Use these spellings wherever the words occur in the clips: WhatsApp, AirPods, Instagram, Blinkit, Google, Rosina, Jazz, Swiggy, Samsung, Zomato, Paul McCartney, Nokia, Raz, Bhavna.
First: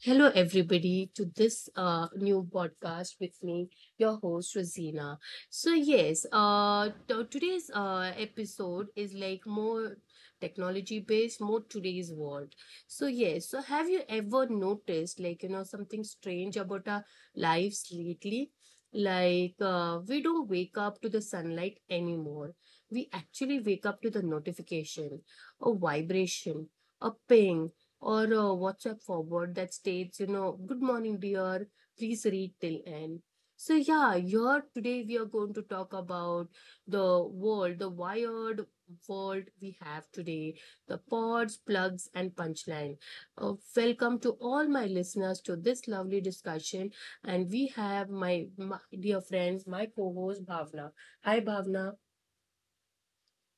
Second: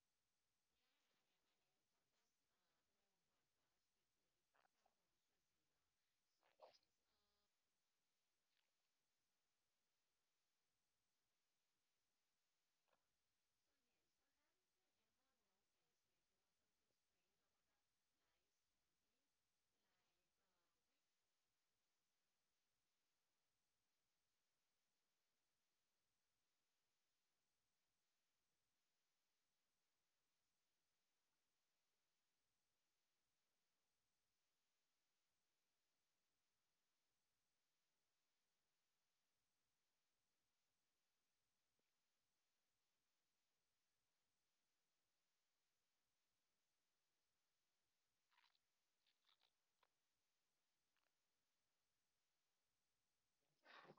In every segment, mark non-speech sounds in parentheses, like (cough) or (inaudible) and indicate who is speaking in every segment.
Speaker 1: Hello, everybody, to this new podcast with me, your host, Rosina. So today's episode is like more technology based, more today's world. So, yes, so have you ever noticed, like, you know, something strange about our lives lately? Like, we don't wake up to the sunlight anymore. We actually wake up to the notification, a vibration, a ping or a WhatsApp forward that states, you know, good morning, dear, please read till end. So, yeah, here today we are going to talk about the wired world we have today, the pods, plugs, and punchline. Welcome to all my listeners to this lovely discussion. And we have my dear friends, my co host, Bhavna. Hi, Bhavna.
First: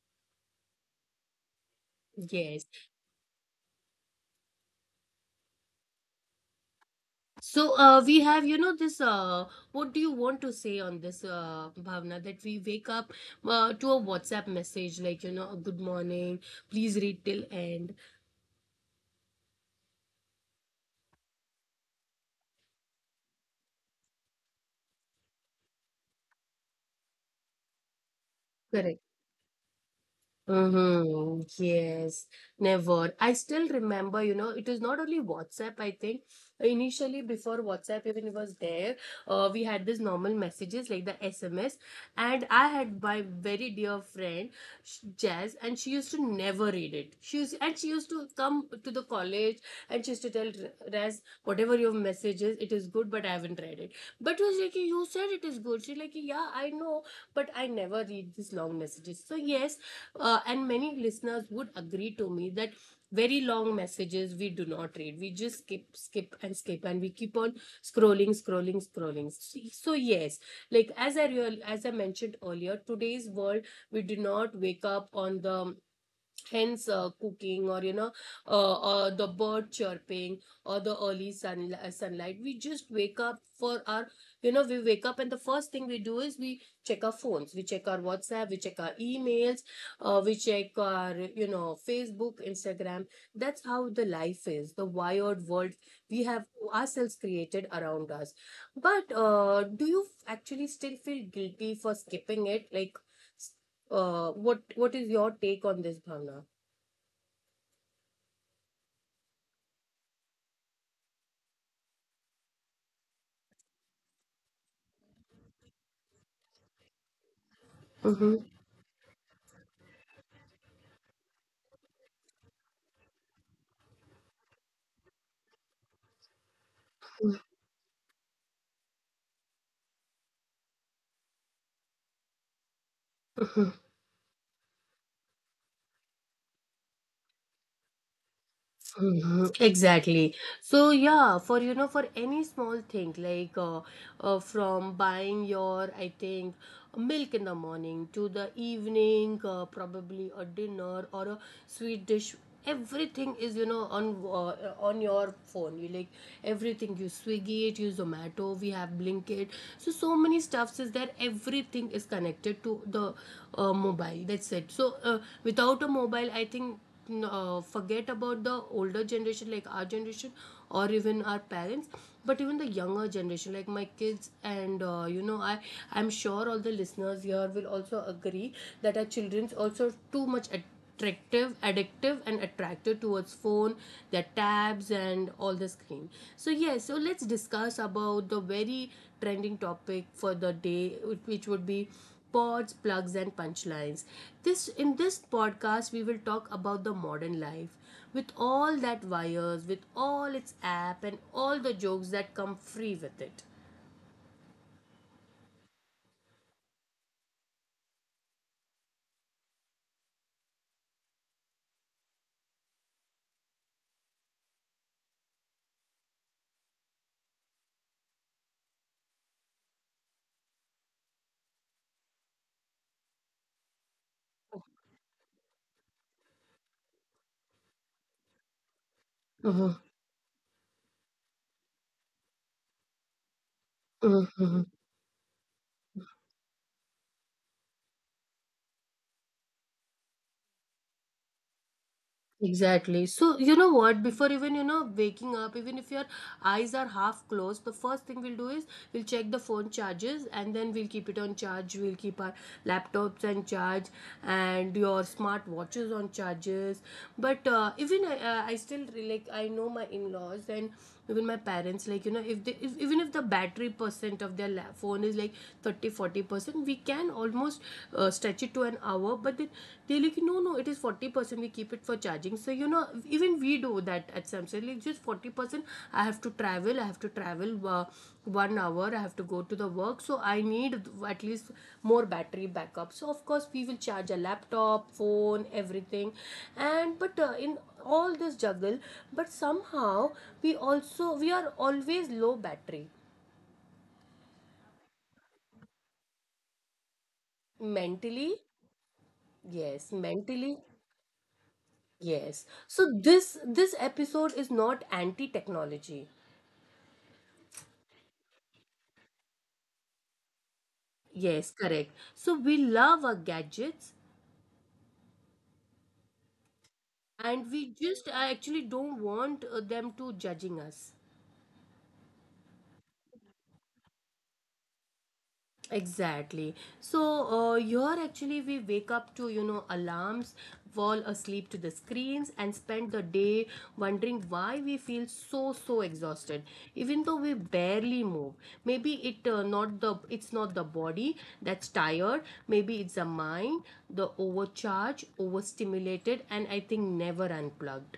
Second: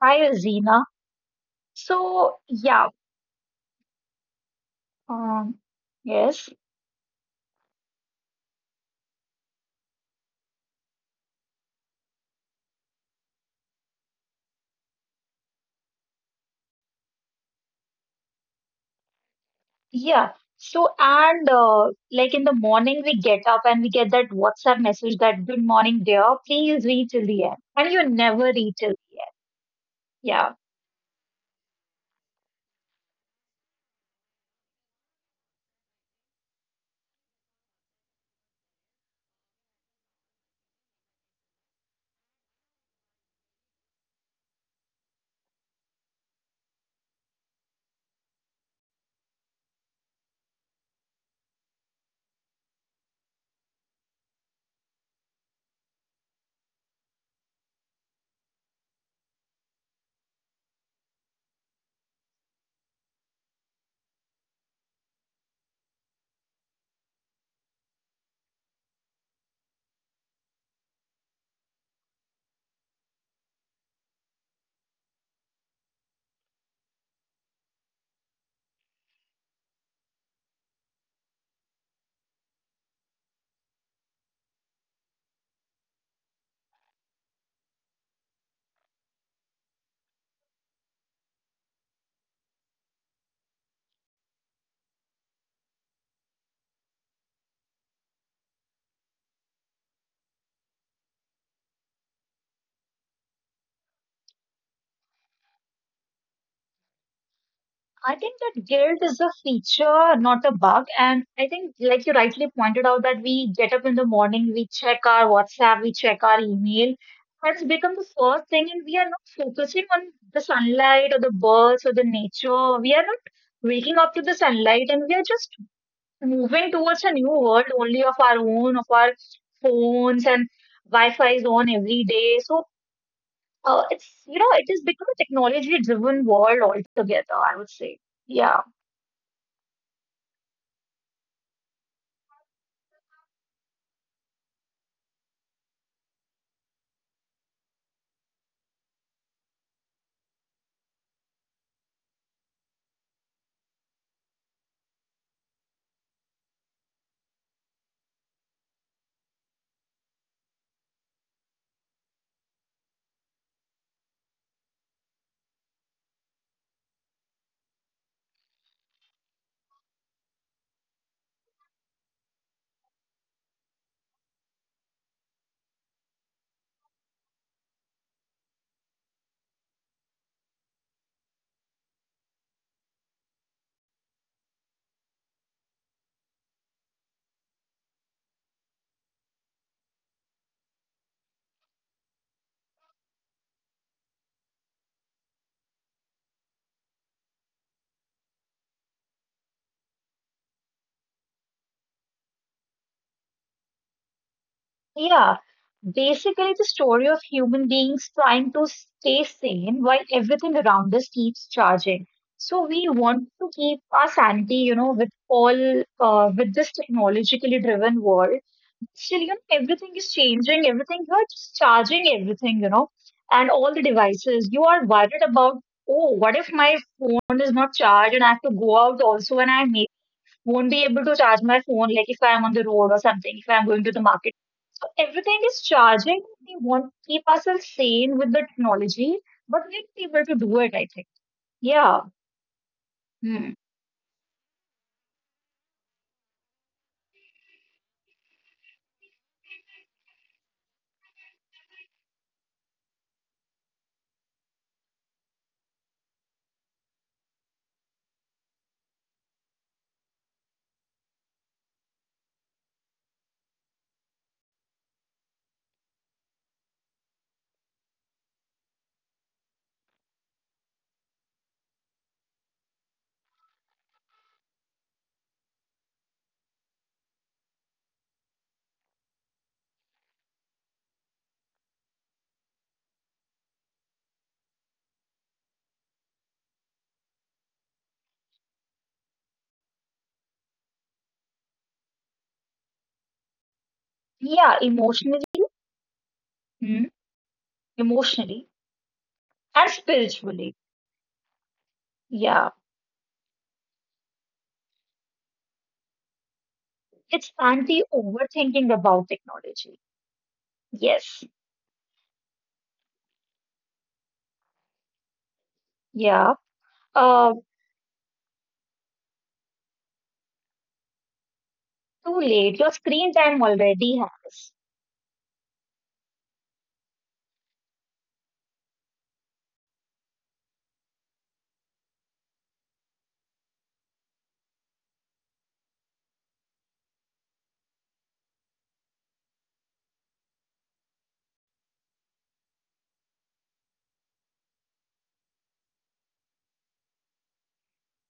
Speaker 2: Hi, Zina. So,
Speaker 1: Yes.
Speaker 2: yeah, um, yes,
Speaker 1: So we have, you know, this. What do you want to say on this, Bhavna? That we wake up to a WhatsApp message like, you know, a good morning, please read till end.
Speaker 2: yeah. So, and Like in the morning, we get up and we get that WhatsApp message that good morning, dear, please read till the end. And you never read
Speaker 1: Correct.
Speaker 2: till the end. Yeah.
Speaker 1: Mm-hmm. Yes, never. I still remember, you know, it was not only WhatsApp, I think. Initially, before WhatsApp even was there, we had this normal messages like the SMS. And I had my very dear friend, Jazz, and she used to never read it. And she used to come to the college and she used to tell Raz, whatever your message is, it is good, but I haven't read it. But it was like, you said it is good. She's like, yeah, I know, but I never read these long messages. So and many listeners would agree to me that very long messages we do not read, we just skip and we keep on scrolling. So yes, like as I mentioned earlier, today's world, we do not wake up on the hence cooking or you know, or the bird chirping or the early sunlight. We just wake up for our, you know, we wake up and the first thing we do is we check our phones, we check our WhatsApp, we check our emails, we check our, you know, Facebook, Instagram. That's how the life is, the wired world we have ourselves created around us. But do you actually still feel guilty for skipping it, like s- what is your take on this, Bhavna?
Speaker 2: I think that guilt is a feature, not a bug. And I think, like you rightly pointed out, that we get up in the morning, we check our WhatsApp, we check our email. That's become the
Speaker 1: Mm-hmm,
Speaker 2: first thing, and we are not focusing on the sunlight or the birds or the nature. We are not waking up to the sunlight, and we are just moving towards a new world only of our own, of our phones and Wi-Fi is on every day. So it's, you know, it has become a technology-driven world altogether, I would say, yeah.
Speaker 1: mm-hmm. Exactly. So yeah, for you know, for any small thing like from buying your, I think, milk in the morning to the evening, probably a dinner or a sweet dish. Everything is, you know, on your phone. You like everything. You Swiggy it, you Zomato. We have Blinkit. So so many stuffs is there. Everything is connected to the mobile. That's it. So without a mobile, I think forget about the older generation like our generation or even our parents, but even the younger generation like my kids and you know, I'm sure all the listeners here will also agree that our children's also too much attractive, addictive and attracted towards phone, their tabs and all the screen. So yeah, so let's discuss about the very trending topic for the day, which would be pods, plugs, and punchlines. This in this podcast we will talk about the modern life with all that wires, with all its app and all the jokes that come free with it.
Speaker 2: Yeah, basically the story of human beings trying to stay sane while everything around us keeps charging. So we want to keep our sanity, you know, with all with this technologically driven world. Still, you know, everything is changing, everything you're just charging everything, you know, and all the devices. You are worried about, oh, what if my phone is not charged and I have to go out also
Speaker 1: Mm-hmm.
Speaker 2: and I make won't be able to charge my phone, like if I'm on the road or something, if I'm going to the market.
Speaker 1: Mm-hmm.
Speaker 2: So everything is charging. We want to keep ourselves sane with the technology, but we're not able to do it, I think. Yeah.
Speaker 1: Exactly. So, you know
Speaker 2: Hmm.
Speaker 1: what? Before even, you know, waking up, even if your eyes are half closed, the first thing we'll do is we'll check the phone charges and then we'll keep it on charge. We'll keep our laptops on charge and your smart watches on charges. But even I still, like, I know my in laws and even my parents, like you know, if they if, even if the battery percent of their phone is like 30, 40 percent, we can almost stretch it to an hour, but then they're like, no no, it is 40 percent, we keep it for charging. So you know, even we do that at Samsung, like just 40 percent, I have to travel 1 hour, I have to go to the work, so I need at least more battery backup. So of course we will charge a laptop, phone, everything. And but in all this juggle, but somehow we are always low battery
Speaker 2: Yeah, emotionally, hmm,
Speaker 1: mentally.
Speaker 2: emotionally
Speaker 1: Yes,
Speaker 2: and
Speaker 1: mentally.
Speaker 2: spiritually.
Speaker 1: Yes,
Speaker 2: Yeah.
Speaker 1: so this episode is not anti technology.
Speaker 2: It's anti-overthinking about technology. Yes.
Speaker 1: Yes, correct. So we love our gadgets
Speaker 2: Yeah.
Speaker 1: and
Speaker 2: Uh,
Speaker 1: we just actually don't want them to judging us.
Speaker 2: too late. Your screen time already has.
Speaker 1: Exactly. So here actually we wake up to, you know, alarms, fall asleep to the screens, and spend the day wondering why we feel so so exhausted, even though we barely move. Maybe it not the it's not the body that's tired. Maybe it's the mind, the overcharged, overstimulated, and I think never unplugged.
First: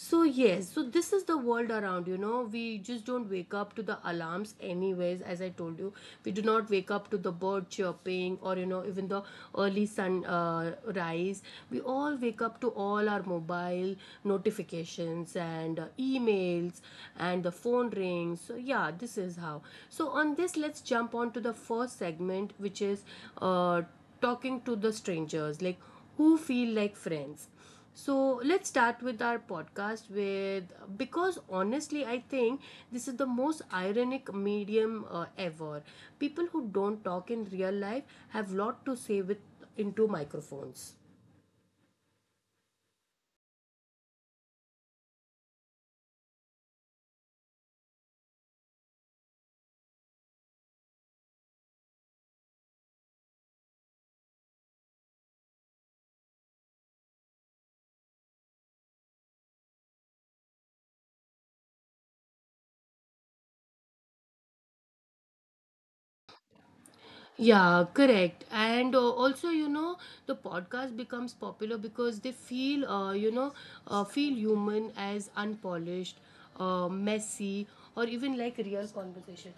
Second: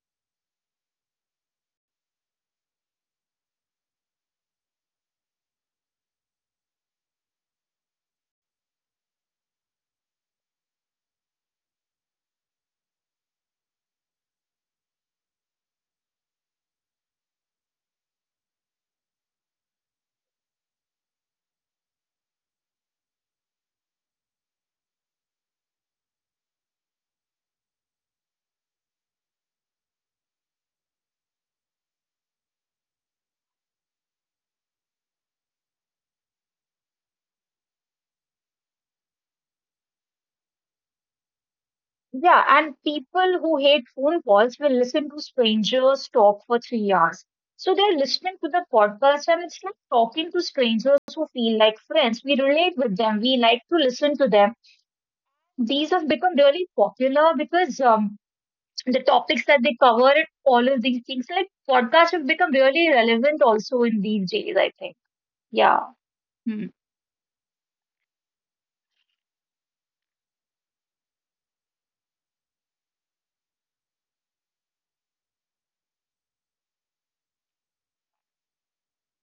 Speaker 1: So yes, so this is the world around, you know. We just don't wake up to the alarms anyways, as I told you. We do not wake up to the bird chirping or you know, even the early sun rise. We all wake up to all our mobile notifications and emails and the phone rings. So yeah, this is how. So on this, let's jump on to the first segment, which is uh talking to the strangers, like who feel like friends. So let's start with our podcast with, because honestly, I think this is the most ironic medium ever. People who don't talk in real life have lot to say with into microphones.
Speaker 2: Yeah, and people who hate phone calls will listen to strangers talk for 3 hours. So they're listening to the podcast, and it's like talking to strangers who feel like friends. We relate with them, we like to listen to them. These have become really popular because the topics that they cover and all of these things, like podcasts, have become really relevant also in these days, I think. Yeah. Hmm.
Speaker 1: Yeah, correct. And also, you know, the podcast becomes popular because they feel, feel human as unpolished, messy, or even like real conversation.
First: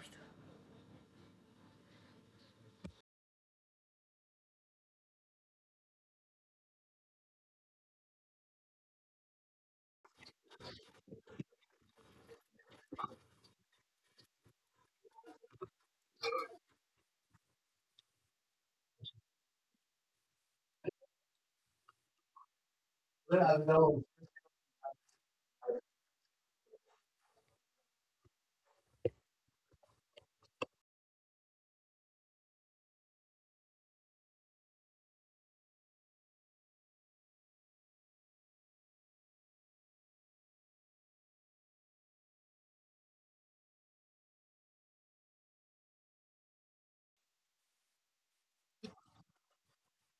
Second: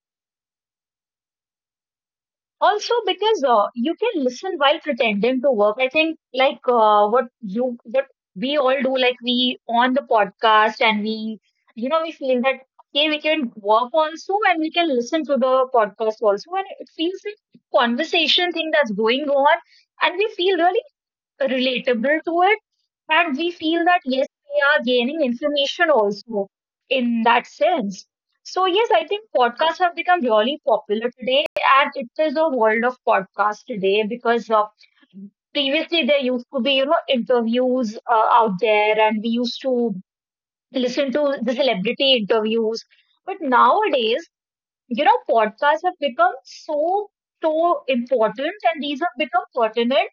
Speaker 2: Also, because you can listen while pretending to work. I think like what you what we all do, like we on the podcast and we, you know, we feel that okay, we can work also and we can listen to the podcast also, and it feels like conversation thing that's going on, and we feel really relatable to it. And we feel that, yes, we are gaining information also in that sense. So, yes, I think podcasts have become really popular today, and it is a world of podcasts today because previously there used to be, you know, interviews out there, and we used to listen to the celebrity interviews. But nowadays, you know, podcasts have become so, so important and these have become pertinent.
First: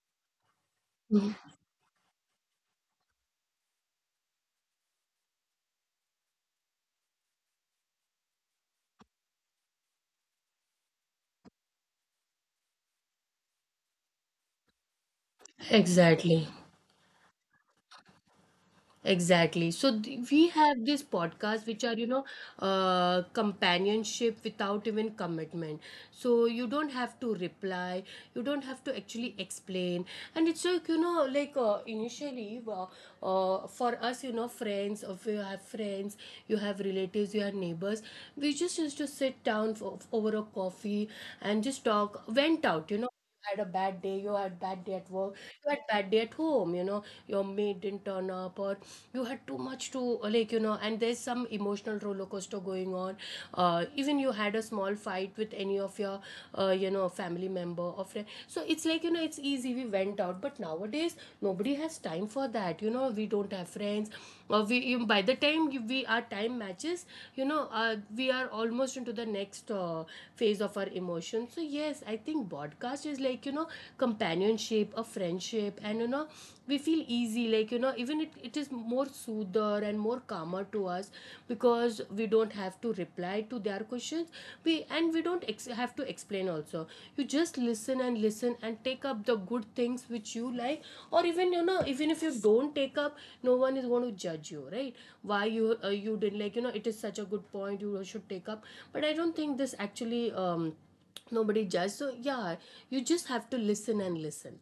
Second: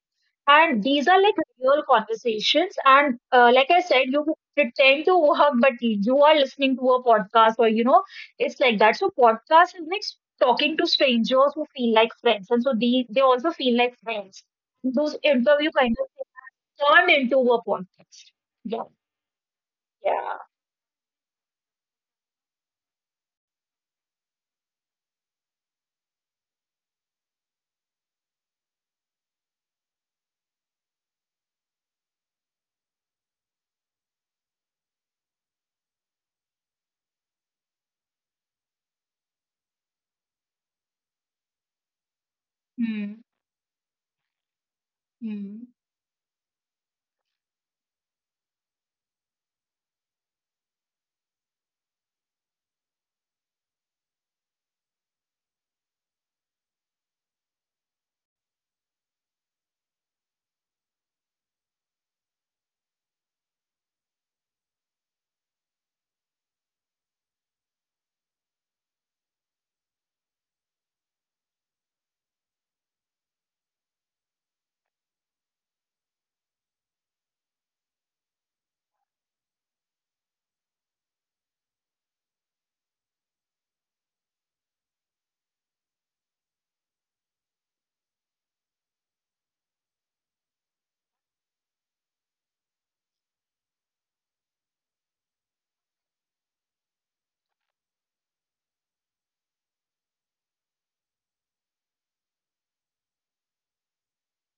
Speaker 2: And these are like real conversations. And like I said, you pretend to work, but you are listening to a podcast or, you know, it's like that. So podcast is like talking to strangers who feel like friends. And so they also feel like friends. Those interview kind
Speaker 1: Exactly.
Speaker 2: of turn into a podcast. Yeah.
Speaker 1: Exactly. So
Speaker 2: Yeah.
Speaker 1: we have these podcasts which are, you know, companionship without even commitment. So you don't have to reply. You don't have to actually explain. And it's like, you know, like initially for us, you know, friends, if you have friends, you have relatives, you have neighbors, we just used to sit down for, over a coffee and just talk, went out, you know,
Speaker 2: Hmm.
Speaker 1: had a bad day, you had bad day at work, you had
Speaker 2: Hmm.
Speaker 1: bad day at home, you know, your maid didn't turn up or you had too much to, like, you know, and there's some emotional roller coaster going on. Even you had a small fight with any of your, you know, family member or friend. So it's like, you know, it's easy, we went out, but nowadays nobody has time for that. You know, we don't have friends, we by the time we our time matches, you know, we are almost into the next phase of our emotion. So yes, I think podcast is like, you know, companionship, a friendship, and you know, we feel easy, like you know, even it is more soother and more calmer to us, because we don't have to reply to their questions, we and we don't ex- have to explain also. You just listen and listen and take up the good things which you like, or even, you know, even if you don't take up, no one is going to judge you, right? Why you you didn't, like you know, it is such a good point you should take up. But I don't think this actually, nobody judge. So yeah, you just have to listen and listen.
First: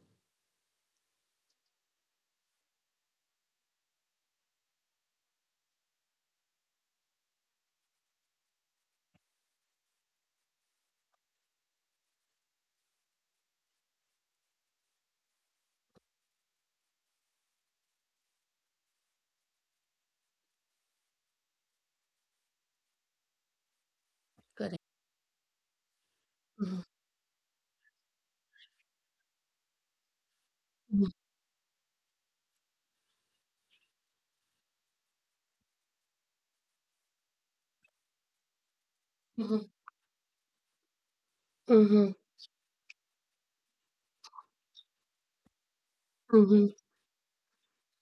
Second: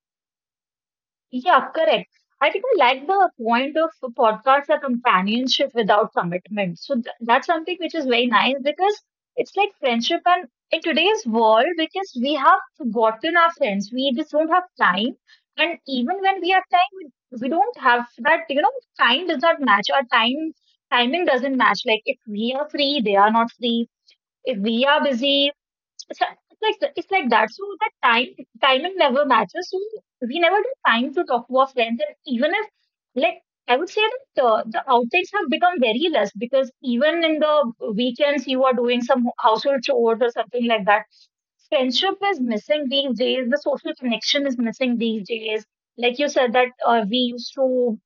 Speaker 2: Yeah, correct. I think I like the point of podcasts are companionship without commitment. So That's something which is very nice because it's like friendship. And in today's world, because we have forgotten our friends, we just don't have time. And even when we have time, we don't have that, you know, time does not match. Our time timing doesn't match. Like if we are free, they are not free. If
Speaker 1: Correct.
Speaker 2: we are busy, it's
Speaker 1: Mhm.
Speaker 2: like that. So that time timing never matches. So we never do time to talk to our friends, and even if, like, I would say that the outings have become very less because even in the weekends you are doing some
Speaker 1: Mhm.
Speaker 2: household chores or something like that.
Speaker 1: Mhm.
Speaker 2: Friendship is missing these days. The social connection is missing these days. Like you said that
Speaker 1: Mhm.
Speaker 2: we used to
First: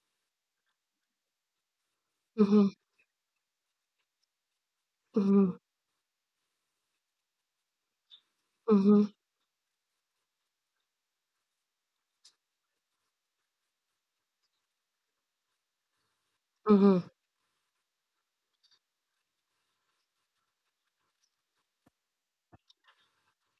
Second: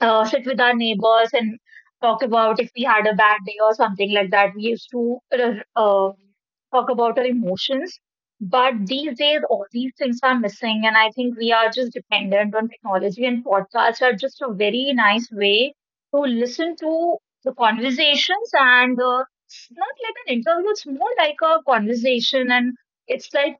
Speaker 2: sit with our neighbors and talk about
Speaker 1: Mhm.
Speaker 2: if we had a bad day or something like that. We used to
Speaker 1: Mhm.
Speaker 2: talk about our emotions. But
Speaker 1: Mhm.
Speaker 2: these days, all these things are missing. And I think we are just dependent on technology, and podcasts are just a very nice way to listen
Speaker 1: Mhm.
Speaker 2: to the conversations. And it's not like an interview, it's more like a conversation. And it's like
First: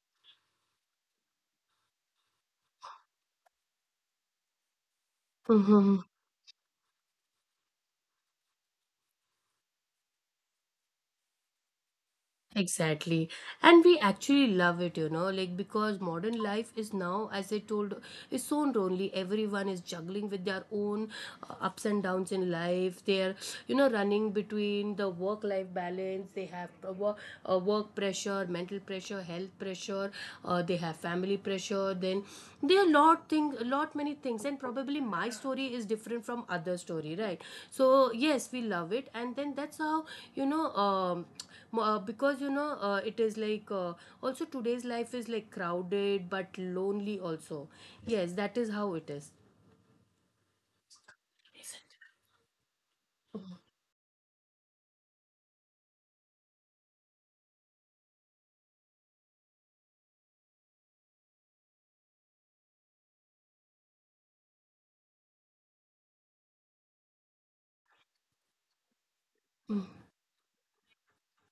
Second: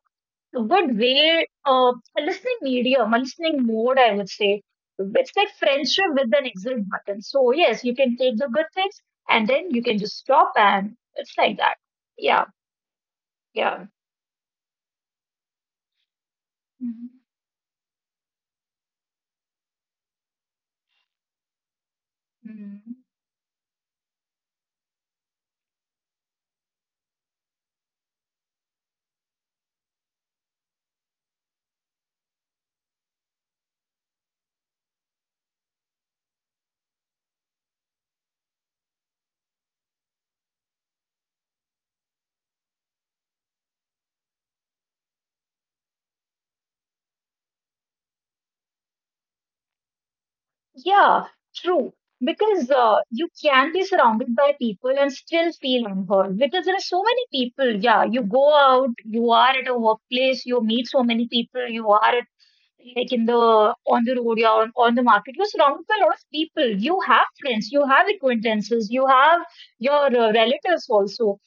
Speaker 2: good way of a listening medium, a listening mode, I would say. It's like
Speaker 1: Mhm.
Speaker 2: friendship with an exit button. So, yes, you can take the good things and then you can just stop and it's like that. Yeah,
Speaker 1: Exactly. And
Speaker 2: yeah.
Speaker 1: we actually love it, you know, like because modern life is
Speaker 2: Mhm.
Speaker 1: now, as I told, is so lonely. Everyone is juggling with their own ups and downs in life.
Speaker 2: Mhm.
Speaker 1: They're, you know, running between the work life balance. They have uh, work pressure, mental pressure, health pressure. They have family pressure. Then there are lot many things. And probably my story is different from other story, right? So yes, we love it. And then that's how, you know, because you know it is like also today's life is like crowded but lonely also. Yes, that is how it is.
Speaker 2: Yeah, true. Because you can be surrounded by people and still feel unheard. Because there are so many people. Yeah, you go out, you are at a workplace, you meet so many people, you are like in the on the road, on the market, you're surrounded by a lot of people, you have friends, you have acquaintances, you have your relatives also.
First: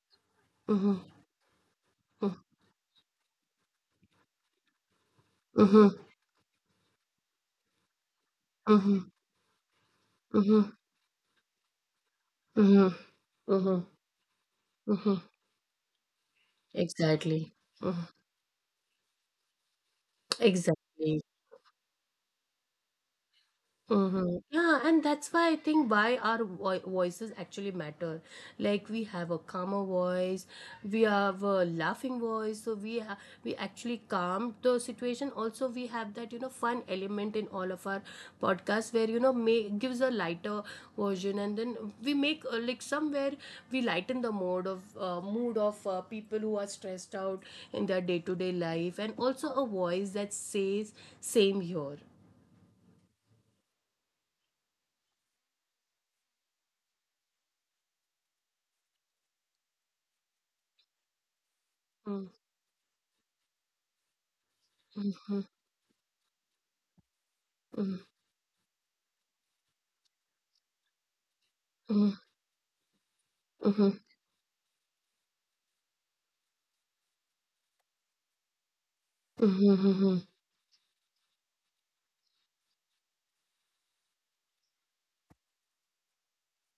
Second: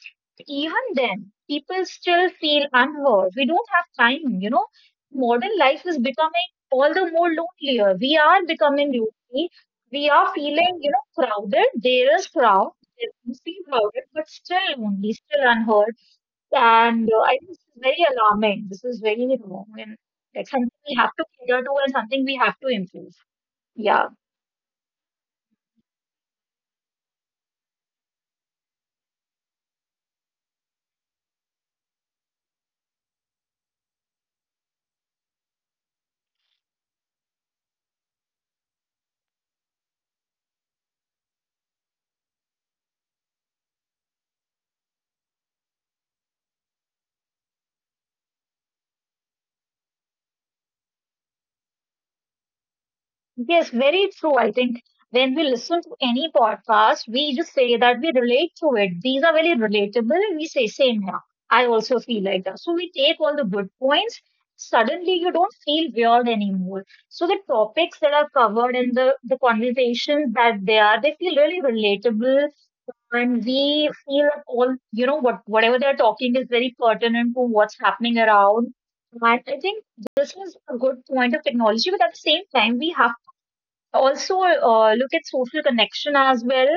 Speaker 2: Even
Speaker 1: mm-hmm,
Speaker 2: then people still feel unheard, we don't have time, you know. Modern life
Speaker 1: mm-hmm,
Speaker 2: is becoming all the more lonelier, we are becoming
Speaker 1: mm-hmm,
Speaker 2: lonely, we are
Speaker 1: mm-hmm,
Speaker 2: feeling, you know, crowded, there is crowd,
Speaker 1: mm-hmm,
Speaker 2: there is
Speaker 1: mm-hmm,
Speaker 2: crowded but still lonely,
Speaker 1: mm-hmm.
Speaker 2: still unheard. And I think
Speaker 1: Exactly.
Speaker 2: this is very
Speaker 1: Mhm.
Speaker 2: alarming. This is very wrong and like something we have to
Speaker 1: Exactly.
Speaker 2: cater to and something we have to improve. Yeah.
Speaker 1: Mm-hmm. Yeah, and that's why I think why our vo voices actually matter. Like we have a calmer voice, we have a laughing voice, so we actually calm the situation. Also, we have that fun element in all of our podcasts where make gives a lighter version, and then we make like somewhere we lighten the mode of mood of people who are stressed out in their day to day life, and also a voice that says same here.
Speaker 2: Yes, very true. I think when we listen to any podcast, we just say that we relate to it. These are very relatable and we say same here. I also feel
Speaker 1: Mm-hmm.
Speaker 2: like that. So we take all the good points. Suddenly you don't feel weird anymore. So the topics
Speaker 1: Mm-hmm.
Speaker 2: that are covered and the conversations that they are, they feel really
Speaker 1: Mhm,
Speaker 2: relatable. And we
Speaker 1: mhm,
Speaker 2: feel that all, you know, what whatever they're talking is very pertinent to what's happening around. And I
Speaker 1: mhm,
Speaker 2: think
Speaker 1: mhm,
Speaker 2: this is a good point of technology, but at the same time, we have to also look at social connection as well.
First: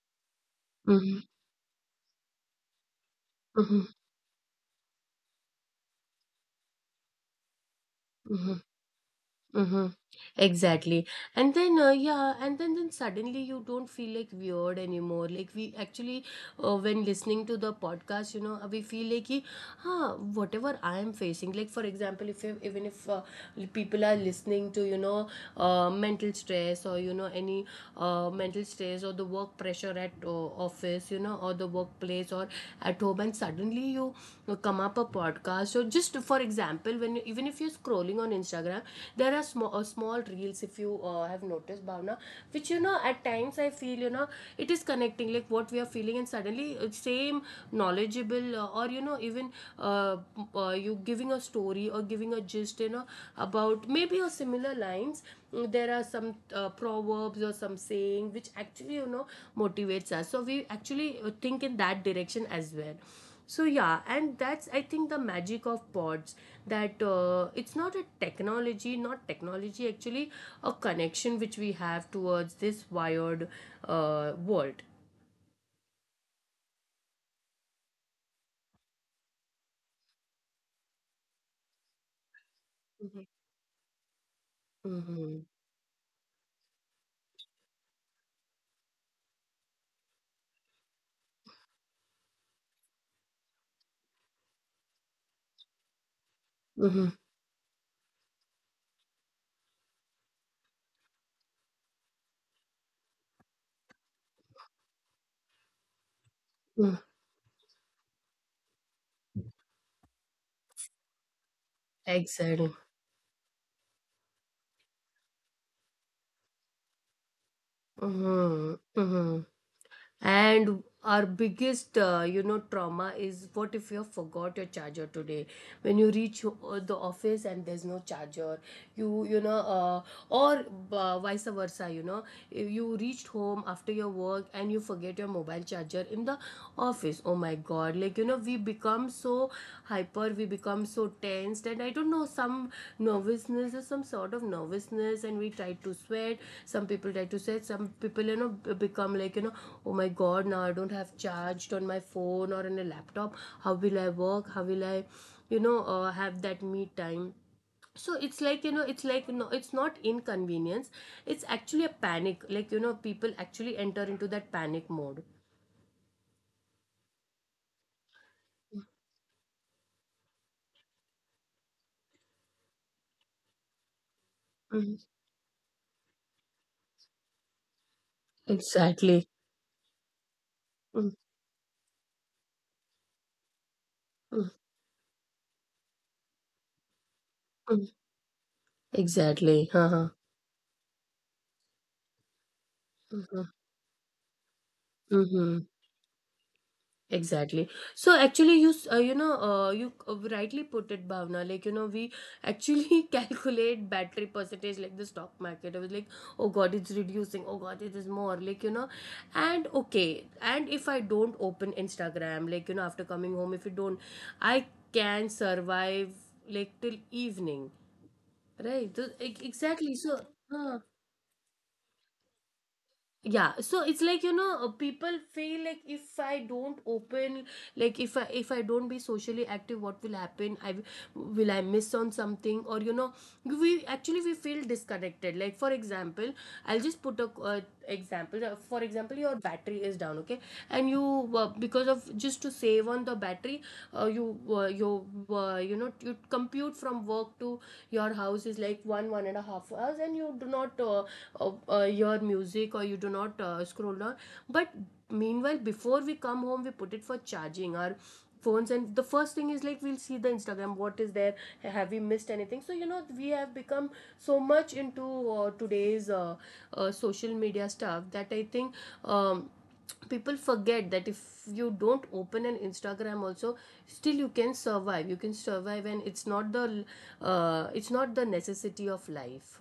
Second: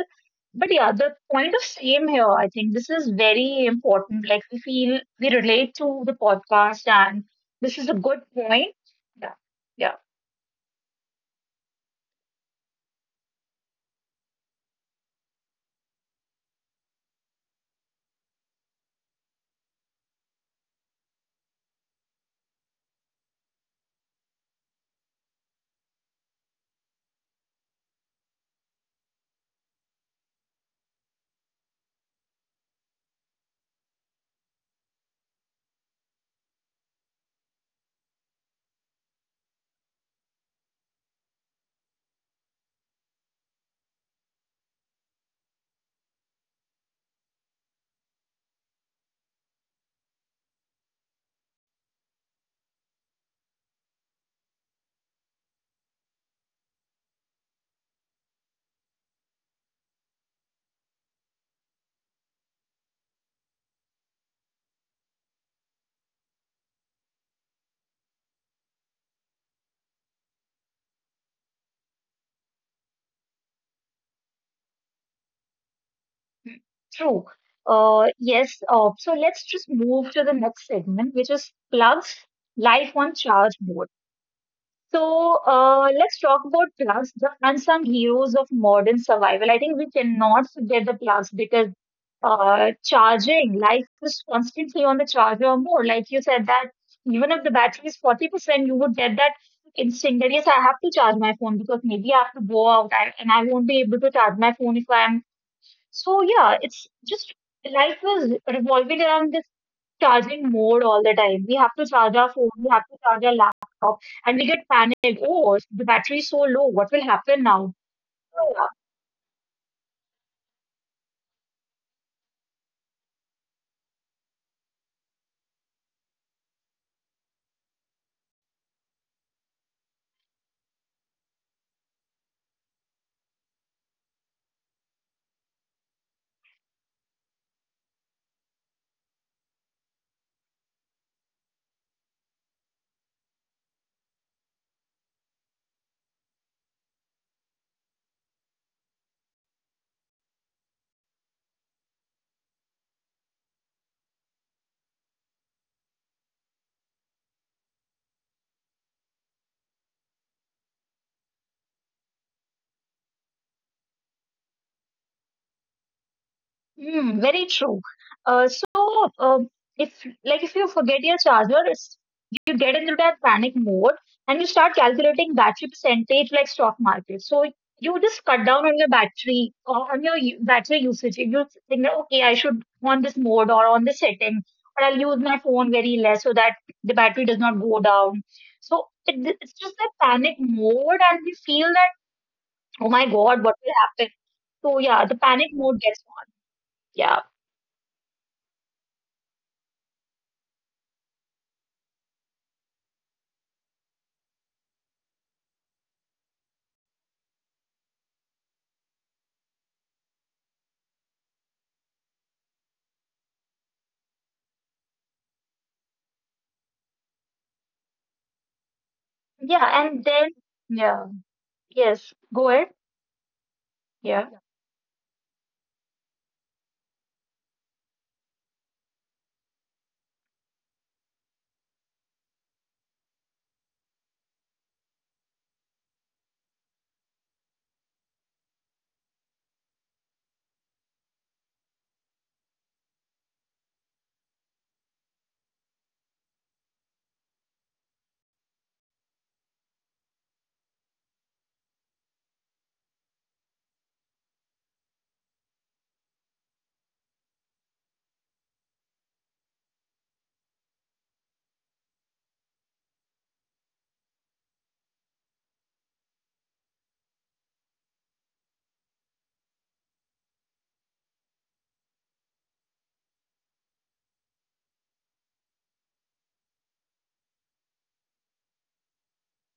Speaker 2: But yeah, the
Speaker 1: mhm,
Speaker 2: point of same here, I think this is very
Speaker 1: mhm,
Speaker 2: important. Like we feel we relate to the podcast, and this is a good
Speaker 1: mhm,
Speaker 2: point. Yeah,
Speaker 1: mhm.
Speaker 2: yeah.
Speaker 1: Exactly. And then, yeah, and then, suddenly you don't feel like weird anymore. Like, we actually, when listening to the podcast, we feel like, कि, huh, whatever I am facing, like, for example, if you, even if people are listening to, mental stress or any mental stress or the work pressure at office or the workplace or at home, and suddenly you come up a podcast. So just for example, even if you're scrolling on Instagram, there are small reels, if you have noticed, Bhavna, which at times I feel it is connecting like what we are feeling. And suddenly same knowledgeable or even uh, you giving a story or giving a gist, about maybe a similar lines. There are some proverbs or some saying which actually motivates us, so we actually think in that direction as well. So yeah, and that's I think the magic of pods, that it's not technology actually, a connection which we have towards this wired world.
Speaker 2: True. Yes. So let's just move to the next segment, which is plugs, life on
Speaker 1: Mm-hmm.
Speaker 2: charge mode.
Speaker 1: Mm-hmm.
Speaker 2: So let's talk about plugs, the unsung heroes of modern survival. I think we cannot forget the plugs because charging, life is constantly on the charger. Or more like you said that
Speaker 1: Mm-hmm.
Speaker 2: even if the battery is 40%, you would get that instinct that yes, I have to charge my phone because maybe I have to go out I, and I won't be able to charge my phone if I am. So yeah, it's just life was revolving around this charging mode all the time. We have to charge our phone, we
Speaker 1: Exactly.
Speaker 2: have to charge our laptop, and we get panicked. Oh, the battery is so low. What will happen now?
Speaker 1: Mm-hmm. Mm-hmm. And our biggest trauma is, what if you have forgot your charger today when you reach the office and there's no charger? you you know uh, or vice versa, you reached home after your work and you forget your mobile charger in the office. Oh my god, like we become so hyper, we become so tensed, and I don't know, some nervousness or some sort of nervousness, and we try to sweat. Some people try to sweat, some people become like, oh my god, now I don't have charged on my phone or on a laptop. How will I work, how will I have that me time? So it's like, no, it's not inconvenience. It's actually a panic. Like people actually enter into that panic mode.
Speaker 2: Hmm, very true. Uh, so, uh, if like if you forget your charger, it's, you get into that panic mode and you start
Speaker 1: Mhm.
Speaker 2: calculating battery percentage like stock market. So you just cut down on your
Speaker 1: Exactly.
Speaker 2: battery or on your battery
Speaker 1: Mm,
Speaker 2: usage. You think that okay, I should on this mode or on this setting,
Speaker 1: mm,
Speaker 2: or I'll use my phone very less so that the battery does not go
Speaker 1: mm.
Speaker 2: down. So it's
Speaker 1: Exactly.
Speaker 2: just that
Speaker 1: Uh-huh.
Speaker 2: panic mode, and we feel that oh my god,
Speaker 1: Mhm.
Speaker 2: what will happen? So yeah, the panic
Speaker 1: Mhm.
Speaker 2: mode gets on. Yeah.
Speaker 1: Exactly. So actually, you s- you know you c- rightly put it, Bhavna. Like we actually (laughs) calculate battery percentage like the stock market. I was like, oh god, it's reducing. Oh god, it is more. Like and okay, and if I don't open Instagram, like after coming home, if you don't, I can survive like till evening, right? So,
Speaker 2: Yeah,
Speaker 1: exactly.
Speaker 2: and
Speaker 1: So.
Speaker 2: then,
Speaker 1: huh
Speaker 2: yeah, yes, go ahead.
Speaker 1: yeah, so it's like,
Speaker 2: Yeah.
Speaker 1: people feel like, if I don't open, if I don't be socially active, what will happen? Will I miss on something? Or we actually, we feel disconnected. Like for example, I'll just put a example. For example, your battery is down, okay, and you, because of just to save on the battery, uh, you uh, you you compute from work to your house is like one and a half hours, and you do not your music, or you do not scroll down. But meanwhile before we come home, we put it for charging our phones, and the first thing is, like, we'll see the Instagram, what is there, have we missed anything. So we have become so much into today's social media stuff, that I think um, people forget that if you don't open an Instagram also, still you can survive, you can survive, and it's not the, necessity of life.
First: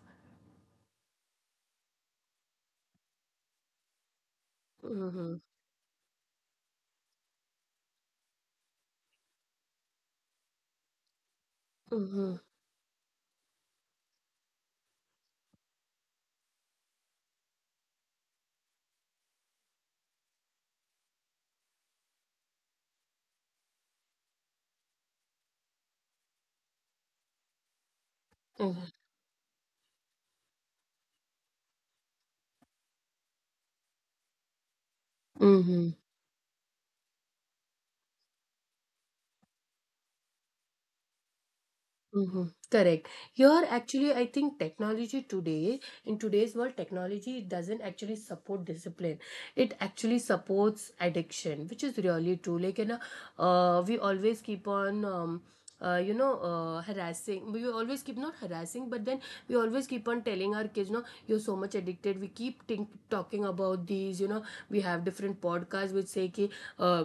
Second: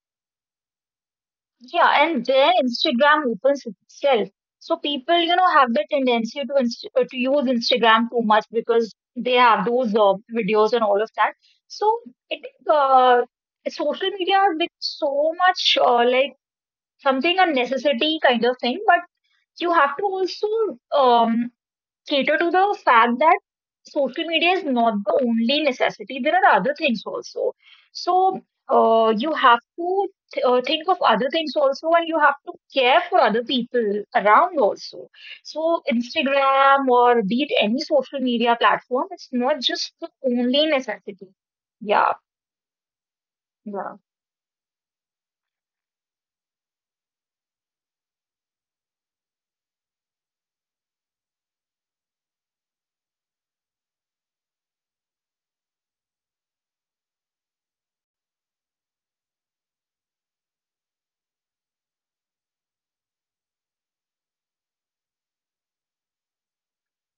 Speaker 2: Yeah, and then Instagram opens itself. So people, you
Speaker 1: Mm-hmm.
Speaker 2: know, have the tendency to inst to use Instagram too much because they have those videos and all of that. So
Speaker 1: Mm-hmm.
Speaker 2: it uh, social media has become so much like something a necessity kind of thing, but you have to also um cater to the fact that social media is not the only necessity. There are other things also. So
Speaker 1: Mhm.
Speaker 2: you have to think of other things also, and you have to care for other people around also. So
Speaker 1: Mhm.
Speaker 2: Instagram or be it any social media platform, it's not just the only necessity. Yeah,
Speaker 1: Mhm. Correct. Here,
Speaker 2: yeah.
Speaker 1: actually, I think technology today, in today's world, technology doesn't actually support discipline. It actually supports addiction, which is really true. Like, we always keep on, harassing. We always keep not harassing, but then we always keep on telling our kids, no, you're so much addicted. We keep talking about these. We have different podcasts which say, ki, uh,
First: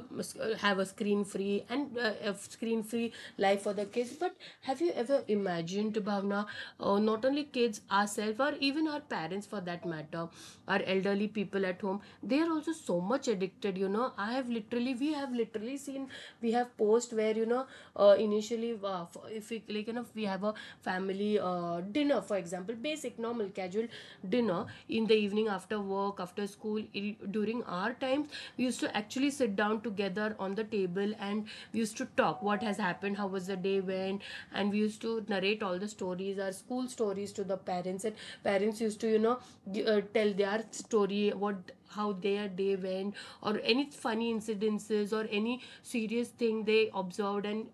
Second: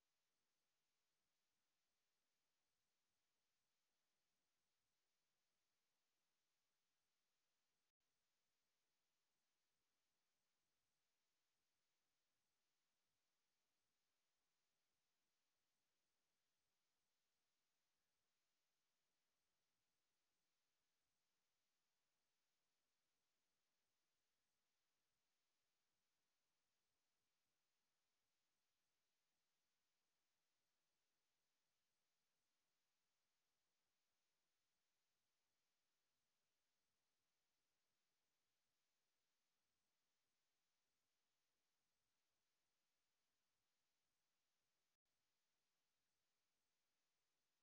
Speaker 1: have a screen free, life for the kids. But have you ever imagined, Bhavna, not only kids, ourselves, or even our parents for that matter, our elderly people at home, they are also so much addicted. We have literally seen, we have posts where, initially, if we, like, you know, we have a family dinner. For example, basic, normal, casual dinner in the evening after work, after school, during our times, we used to actually sit down together on the table, and we used to talk what has happened, how was the day went, and we used to narrate all the stories our school stories to the parents, and parents used to tell their story, what how their day went, or any funny incidences or any serious thing they observed, and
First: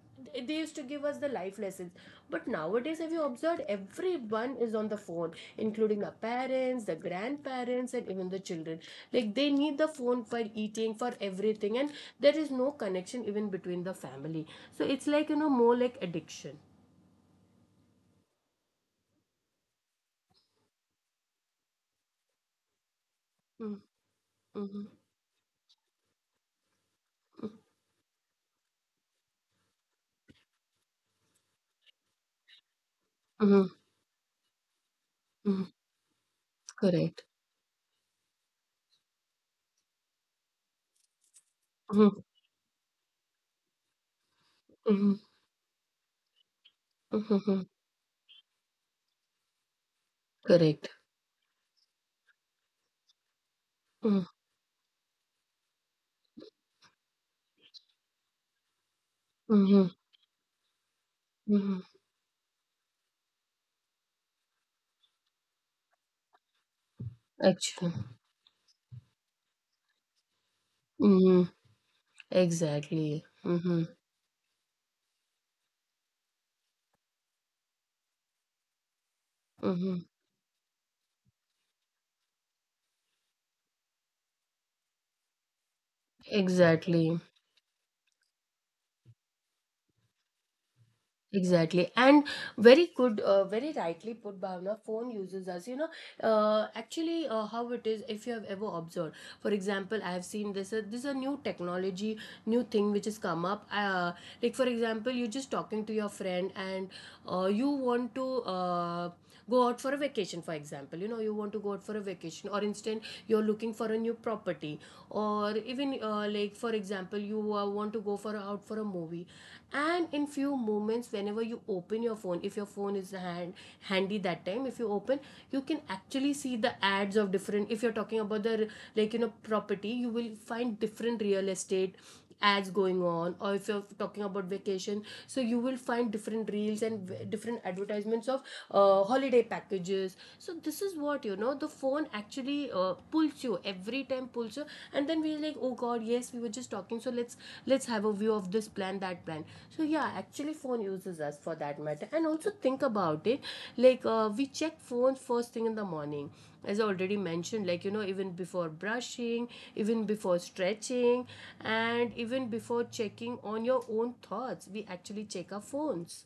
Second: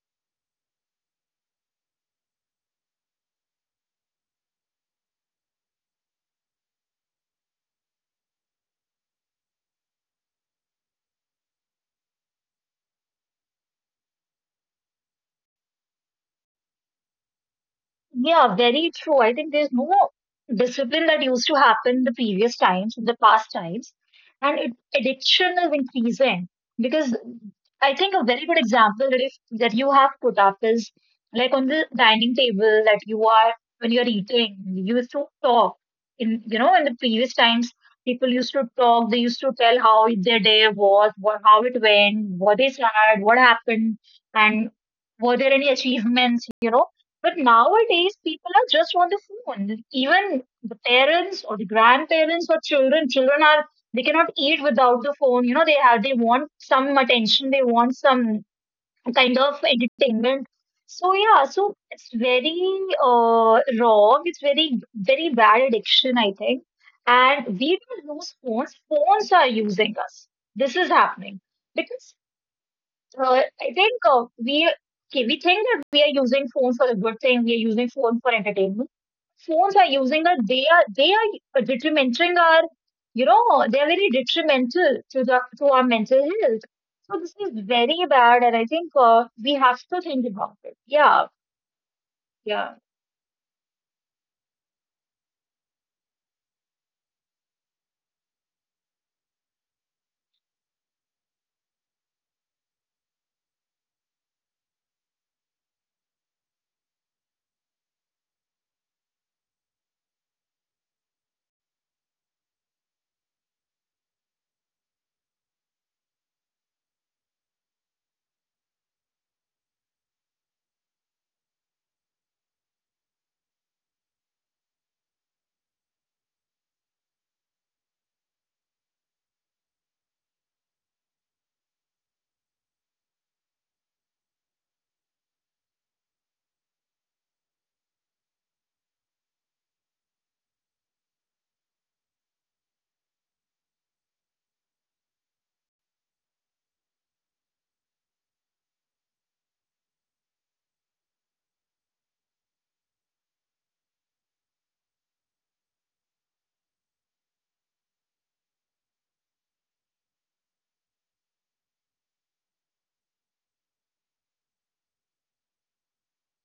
Speaker 1: they used to give us the life lessons. But nowadays, have you observed everyone is on the phone, including the parents, the grandparents, and even the children. Like they need the phone for eating, for everything, and there is no connection even between the family. So it's like, more like addiction.
Speaker 2: Yeah, very true. I think there's no discipline that used to happen the previous times, in the past
Speaker 1: Mhm,
Speaker 2: times, and
Speaker 1: mhm,
Speaker 2: addiction is increasing because I think a very good example that if that you have put up is like on the dining table that you are
Speaker 1: mhm,
Speaker 2: when you're eating, you used to
Speaker 1: mhm.
Speaker 2: talk. In, you know, in the
Speaker 1: Correct.
Speaker 2: previous times, people used to talk. They used to tell how their day was, what how it
Speaker 1: Mhm,
Speaker 2: went, what they had, what happened, and
Speaker 1: mhm,
Speaker 2: were there any achievements? You know
Speaker 1: mhm,
Speaker 2: but
Speaker 1: mhm.
Speaker 2: nowadays, people are just on the phone. Even the
Speaker 1: Correct.
Speaker 2: parents or the grandparents or children, children are they
Speaker 1: Mhm,
Speaker 2: cannot eat without the phone. They want some attention, they want some kind of
Speaker 1: mhm,
Speaker 2: entertainment. So yeah, so
Speaker 1: mhm.
Speaker 2: it's very wrong. It's very very bad addiction, I think. And we
Speaker 1: Actually,
Speaker 2: don't lose phones. Phones are using us. This is happening
Speaker 1: mhm,
Speaker 2: because
Speaker 1: exactly.
Speaker 2: I
Speaker 1: Mhm,
Speaker 2: think we think that we are using phones for a good thing. We are using phones for entertainment. Phones are
Speaker 1: mhm,
Speaker 2: using us. They are detrimenting our. They are very detrimental to our mental health. So
Speaker 1: exactly.
Speaker 2: this is very bad, and I think we have to think about it. Yeah,
Speaker 1: Exactly, and
Speaker 2: yeah.
Speaker 1: very good, very rightly put, Bhavna. Phone uses us. Actually, how it is, if you have ever observed, for example, I have seen this. This is a new technology, new thing which has come up. Like for example, you're just talking to your friend, and you want to uh, go out for a vacation. For example, you want to go out for a vacation, or instead you're looking for a new property, or even like for example, you want to go for out for a movie. And in few moments, whenever you open your phone, if your phone is handy that time, if you open, you can actually see the ads of different, if you're talking about the, like property, you will find different real estate ads going on. Or if you're talking about vacation, so you will find different reels and different advertisements of holiday packages. So this is what, the phone actually pulls you, every time pulls you. And then we're like, oh god, yes, we were just talking, so let's have a view of this plan, that plan. So yeah, actually phone uses us, for that matter. And also think about it, like we check phones first thing in the morning, as I already mentioned, like even before brushing, even before stretching, and even before checking on your own thoughts, we actually check our phones.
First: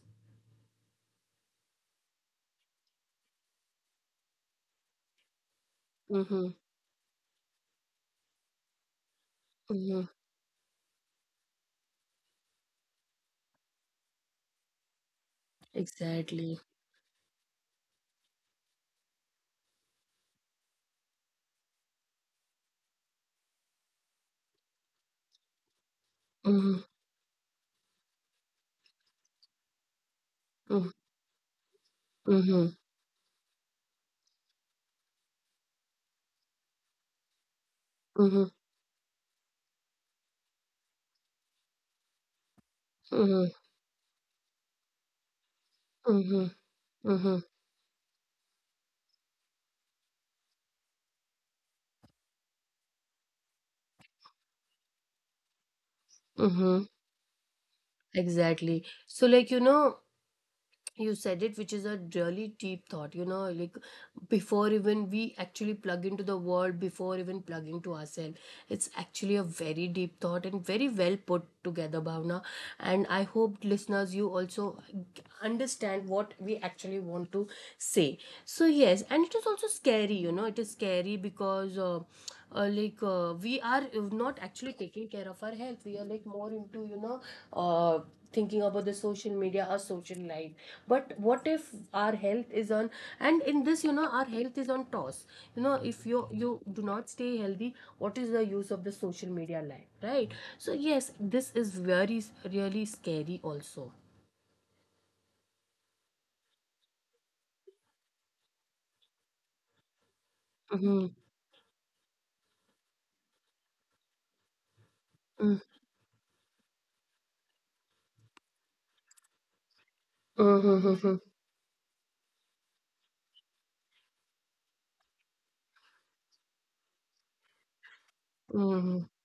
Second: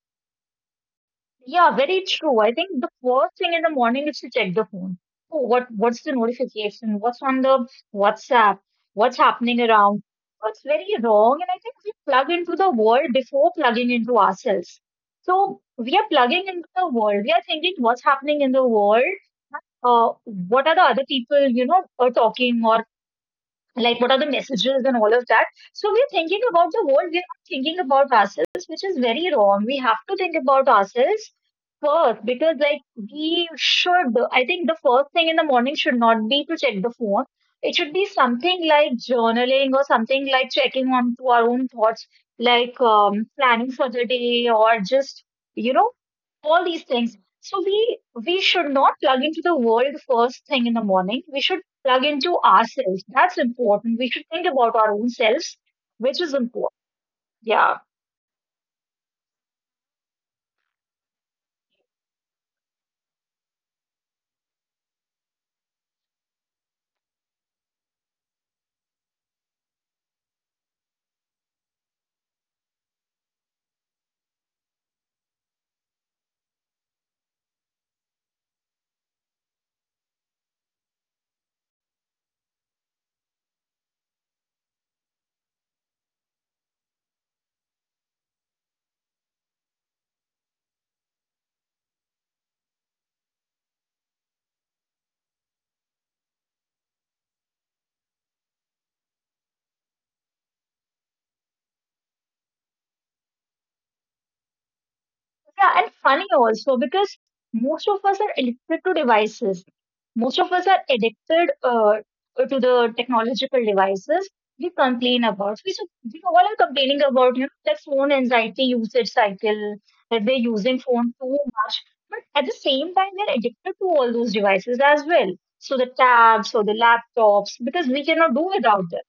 Speaker 2: Yeah, very true. I think the first thing in the morning is to check the phone. Oh, what's the
Speaker 1: Mm-hmm.
Speaker 2: notification? What's on the WhatsApp? What's happening
Speaker 1: Mm-hmm.
Speaker 2: around? What's very wrong? And I think we plug into the world before plugging into ourselves. So we are plugging
Speaker 1: Exactly.
Speaker 2: into the world. We are thinking what's happening in the world. What are the other people are talking, or like, what are the messages and all of that. So we're thinking
Speaker 1: Mm-hmm.
Speaker 2: about the world, we're not thinking about ourselves, which is very wrong. We have to think about
Speaker 1: Mm-hmm.
Speaker 2: ourselves first, because
Speaker 1: Mm-hmm.
Speaker 2: like, we should, I think the first thing in the morning should not be to check the phone. It should be
Speaker 1: Mm-hmm.
Speaker 2: something like journaling or something like checking on to our own thoughts, like planning for the day, or just you know
Speaker 1: Mm-hmm.
Speaker 2: all these things.
Speaker 1: Mm-hmm.
Speaker 2: So we should not plug into the world first thing in the morning. We should plug into ourselves. That's important. We should think about our own selves, which is
Speaker 1: Mm-hmm.
Speaker 2: important. Yeah.
Speaker 1: Exactly. So, like, you said it, which is a really deep thought. Like before even we actually plug into the world, before even plugging to ourselves. It's actually a very deep thought and very well put together, Bhavna. And I hope listeners, you also understand what we actually want to say. So, yes, and it is also scary, it is scary because. Like we are not actually taking care of our health, we are like more into, uh, thinking about the social media or social life. But what if our health is on, and in this, our health is on toss. If you do not stay healthy, what is the use of the social media life, right? So yes, this is very really scary also.
Speaker 2: Yeah. And funny also, because most of us are addicted to devices. Most of us are
Speaker 1: Mm-hmm.
Speaker 2: addicted to the technological devices we complain about. So, we all are complaining about that phone anxiety usage cycle, that they're using
Speaker 1: Mm-hmm.
Speaker 2: phone too much. But at the same time, they're addicted to all those devices as well. So the tabs or the laptops, because we cannot do
Speaker 1: Mm-hmm.
Speaker 2: without
Speaker 1: Mm-hmm.
Speaker 2: them,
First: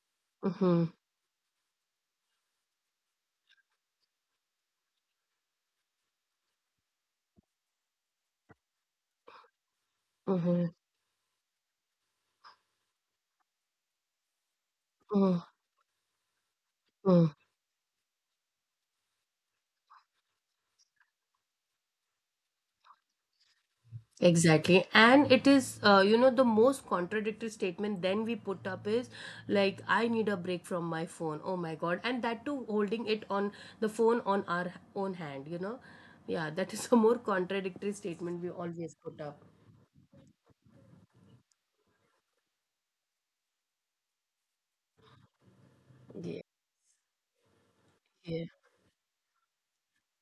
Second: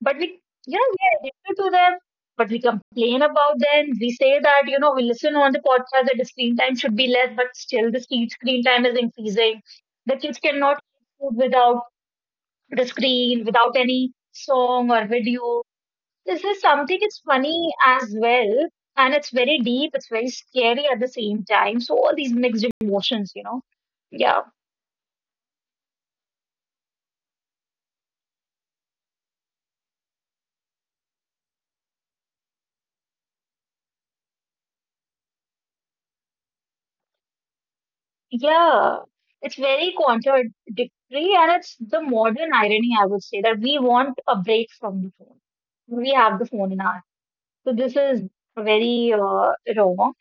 Speaker 2: but we you know we are addicted to them. But we complain about them, we say that we listen on the podcast that the screen time should be less, but still the screen time is increasing. The kids
Speaker 1: Mm-hmm.
Speaker 2: cannot eat food without the screen, without any song or video. This is something, it's
Speaker 1: Mm-hmm.
Speaker 2: funny as well, and it's very deep, it's very scary at the same time. So all these mixed emotions, yeah.
Speaker 1: Exactly. And it is, the most contradictory statement then we put up is, like, I need a break from my phone. Oh my God. And that too, holding it on the phone on our own hand, you know? Yeah, that is (laughs) a more contradictory statement we always
Speaker 2: Yeah,
Speaker 1: put up.
Speaker 2: it's very contradictory, and it's the modern irony, I would say, that we want a break from the phone. We have
Speaker 1: Yeah.
Speaker 2: the phone in our. So this is
Speaker 1: Yeah.
Speaker 2: very wrong.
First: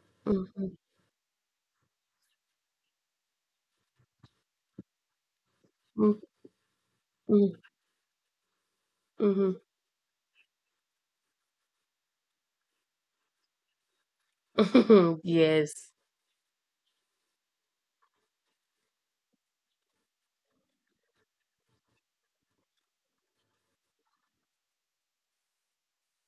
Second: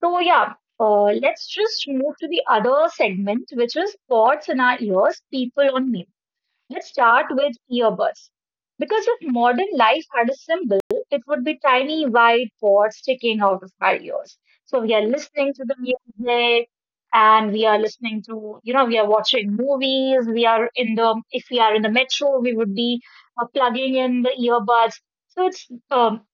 Speaker 2: So yeah,
Speaker 1: Mm-hmm.
Speaker 2: let's just move to the other segment, which is thoughts in our ears, people on mute.
Speaker 1: Mm-hmm.
Speaker 2: Let's start with earbuds. Because if
Speaker 1: Mm-hmm.
Speaker 2: modern life had a symbol, it would be tiny white pods sticking out of our ears. So we are
Speaker 1: (laughs)
Speaker 2: listening to the
Speaker 1: Yes.
Speaker 2: music, and we are listening to, you know, we are watching movies. We are if we are in the metro, we would be plugging in the earbuds. So it's, um,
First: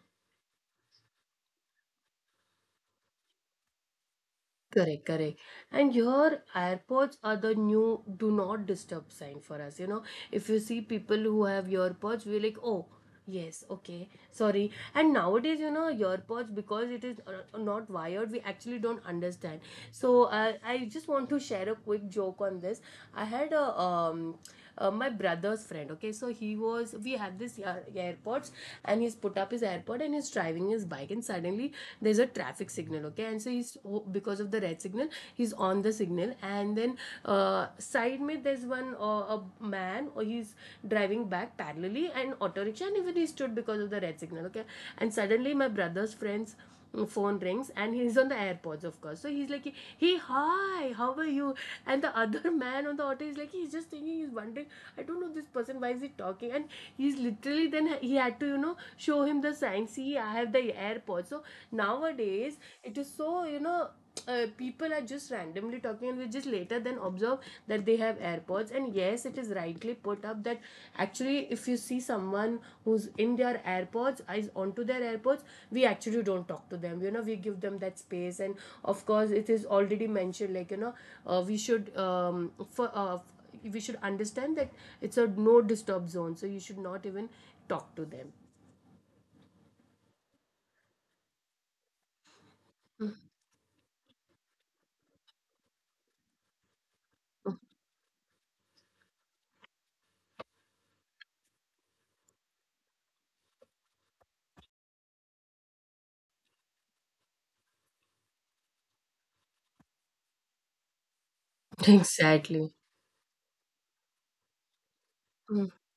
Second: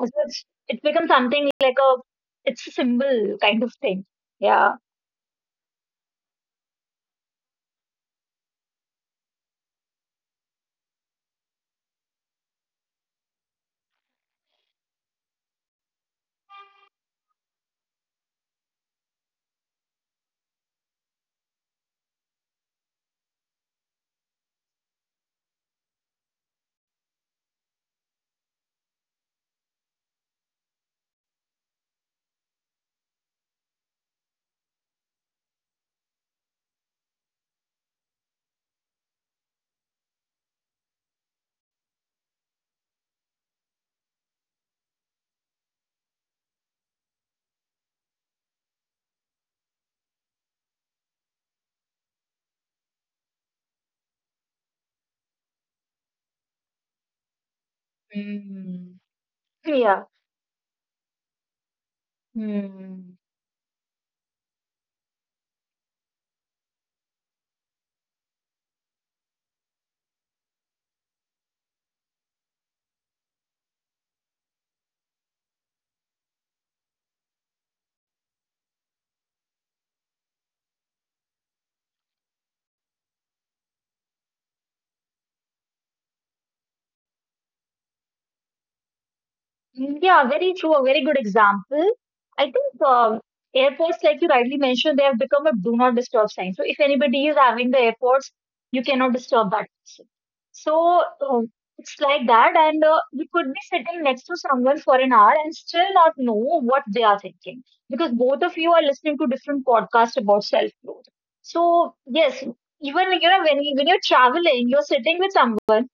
Speaker 2: so it's, it becomes something like a, it's a symbol kind of thing. Yeah.
Speaker 1: Correct, correct. And your AirPods are the new do not disturb sign for us. If you see people who have AirPods, we're like, oh, yes, okay, sorry. And nowadays, AirPods, because it is not wired, we actually don't understand. So I just want to share a quick joke on this. I had a my brother's friend. Okay, so he was we had this airpods, and he's put up his airpod, and he's driving his bike, and suddenly there's a traffic signal. Okay, and so he's, oh, because of the red signal, he's on the signal, and then side me, there's one a man, or he's driving back parallelly, and auto rickshaw, and even he stood because of the red signal. Okay, and suddenly my brother's friend's phone rings, and he's on the airpods, of course, so he's like, hey, hi, how are you? And the other (laughs) man on the auto is like, he's just thinking, he's wondering, I don't know this person, why is he talking? And he's literally then he had to
Speaker 2: Hmm.
Speaker 1: show him the sign,
Speaker 2: Yeah.
Speaker 1: see, I have the airpods. So nowadays it is
Speaker 2: Hmm.
Speaker 1: so, people are just randomly talking, and we just later then observe that they have airpods. And yes, it is rightly put up that actually if you see someone who's in their airpods, is onto their airpods, we actually don't talk to them, we give them that space. And of course, it is already mentioned, like, uh, we should um, for, uh, we should understand that it's a no disturb zone, so you should not even talk to them.
Speaker 2: Yeah, very true. A very good example. I think airports, like you rightly mentioned, they have become a do not disturb sign. So if anybody is having the airports, you cannot disturb that person. So um, it's like that, and you could be sitting next to someone for an hour and still not know what they are thinking, because both of you are listening to different podcasts about self growth. So yes,
Speaker 1: Exactly.
Speaker 2: even when when you're traveling, you're sitting with
Speaker 1: Mm-hmm.
Speaker 2: someone,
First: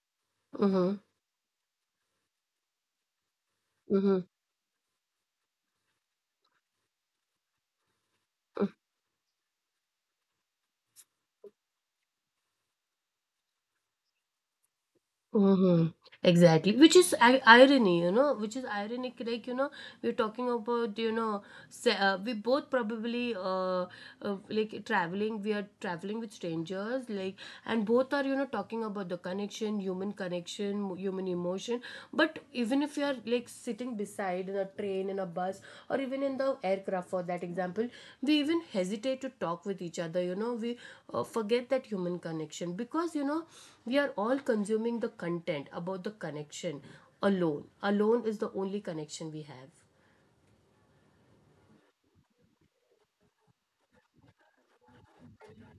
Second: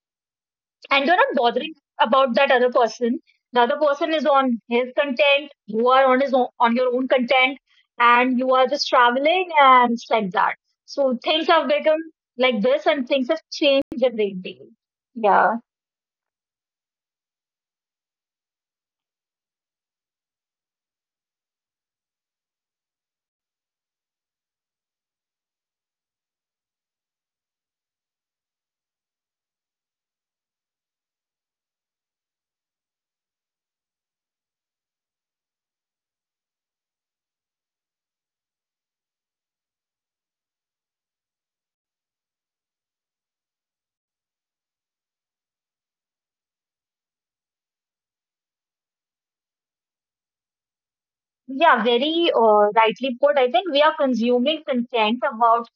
Speaker 1: Mm-hmm.
Speaker 2: and you're not bothering about that other person. The other person is on his content, you are on your own content, and you are just traveling, and it's like that. So things have become like this, and things have changed a great deal. Yeah,
Speaker 1: Mhm. Exactly, which is irony, which is ironic. Like, we're talking about, we both probably like traveling. We are traveling with strangers, like, and both are talking about the connection, human connection, human emotion, but even if you are like sitting beside in a train, in a bus, or even in the aircraft, for that example, we even hesitate to talk with each other, we forget that human connection, because we are all consuming the content about the connection alone. Alone is the only connection we have.
Speaker 2: yeah, very rightly put. I think we are consuming content about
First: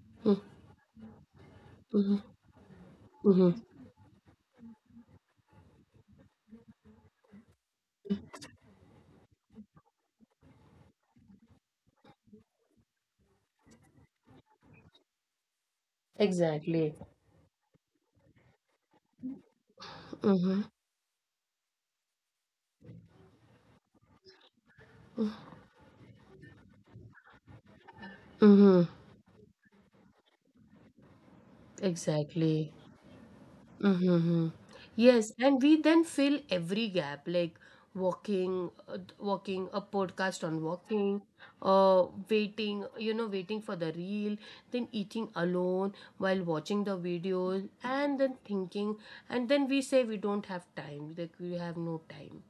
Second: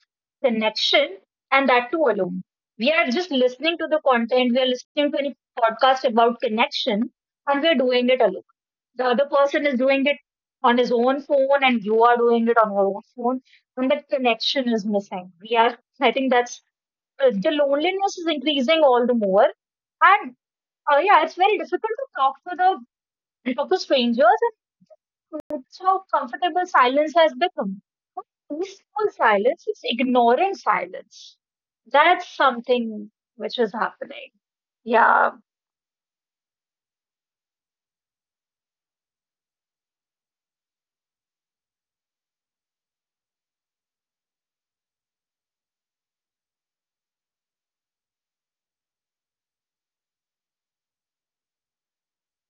Speaker 2: connection, and that too alone. We are just
Speaker 1: Mm-hmm.
Speaker 2: listening to the content. We are listening to any podcast about connection, and we are doing it alone. The other person is doing it on his own phone, and you are doing it on your own phone, and that connection is missing. We are I think that's
Speaker 1: Exactly.
Speaker 2: the loneliness is increasing all the more. And
Speaker 1: Mm-hmm.
Speaker 2: yeah, it's very difficult to talk to the talk to strangers. And it's how comfortable silence has become. Not
Speaker 1: Mm-hmm.
Speaker 2: peaceful silence, it's ignorant silence. That's
Speaker 1: Exactly.
Speaker 2: something which is happening.
Speaker 1: Mm-hmm.
Speaker 2: Yeah.
Speaker 1: Yes, and we then fill every gap like walking, walking, a podcast on walking, waiting, waiting for the reel, then eating alone while watching the videos, and then thinking, and then we say we don't have time, like we have no time.